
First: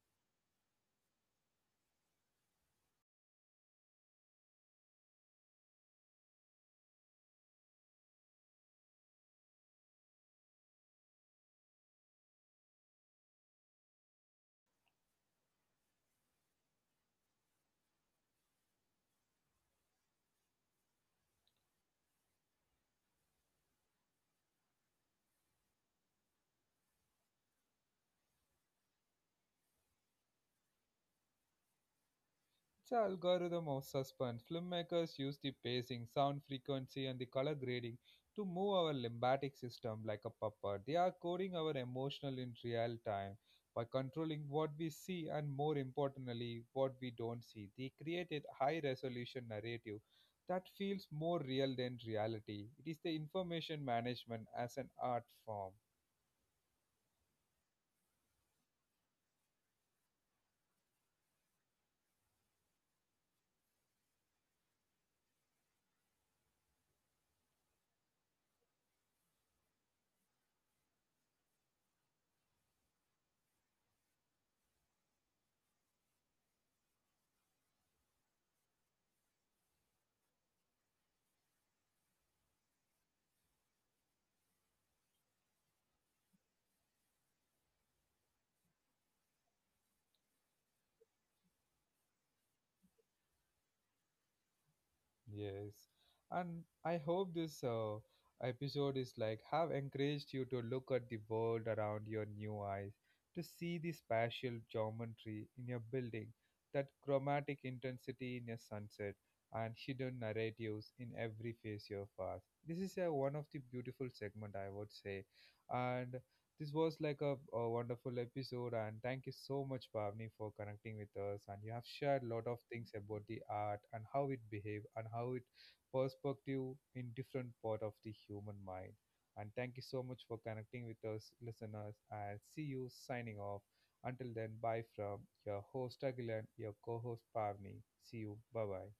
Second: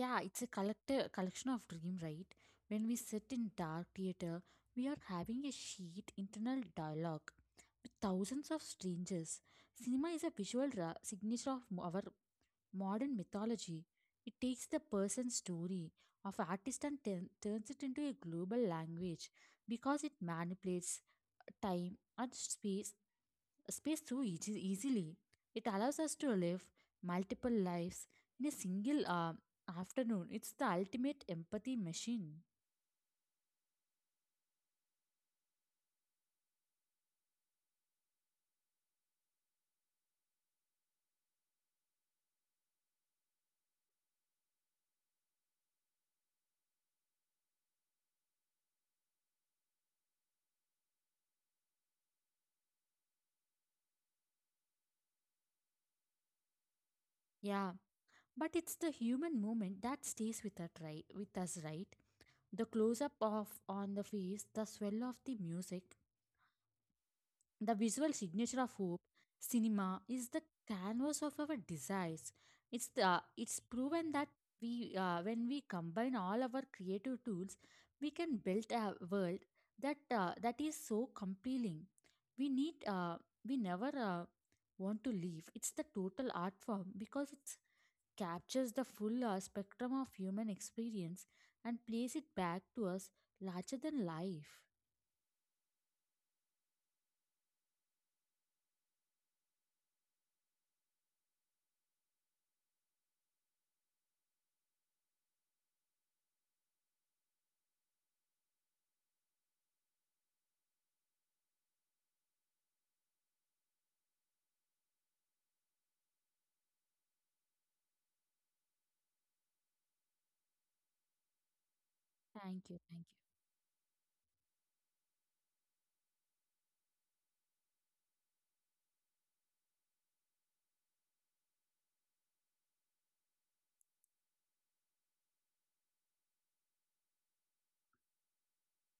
Speaker 2: Yeah, it's a collector collection of dream, right? When we sit in dark theater, we are having a sheet internal dialogue with thousands of strangers. Cinema is a visual signature of our modern mythology. It takes the person's story of artist and turns it into a global language because it manipulates time and space so easily. It allows us to live multiple lives in a single afternoon. It's the ultimate empathy machine.
Speaker 1: it's an algorithm of suspense filmmakers use the pacing sound frequency and the color grading to move our lymphatic system like a puppet they are coding our emotional in real time by controlling what we see and more importantly what we don't see they created high resolution narrative that feels more real than reality it is the information management as an art form.
Speaker 2: Yeah, but it's the human moment that stays with us, right? The close up of on the face, the swell of the music, the visual signature of hope, cinema, is the canvas of our desires. It's proven that we when we combine all our creative tools, we can build a world that is so compelling. We need uh, we never want to leave. It's the total art form because it captures the full spectrum of human experience and plays it back to us larger than life.
Speaker 1: Yes, and I hope this episode is like have encouraged you to look at the world around your new eyes, to see the spatial geometry in your building, that chromatic intensity in your sunset, and hidden narratives in every phase you pass. This is one of the beautiful segment I would say, and this was like a wonderful episode, and thank you so much, Pavni, for connecting with us. And you have shared a lot of
Speaker 2: Thank you.
Speaker 1: things
Speaker 2: Thank you.
Speaker 1: about the art and how it behave and how it perspective in different part of the human mind. And thank you so much for connecting with us, listeners. And see you signing off. Until then, bye from your host Agilan, your co-host Pavni. See you. Bye bye.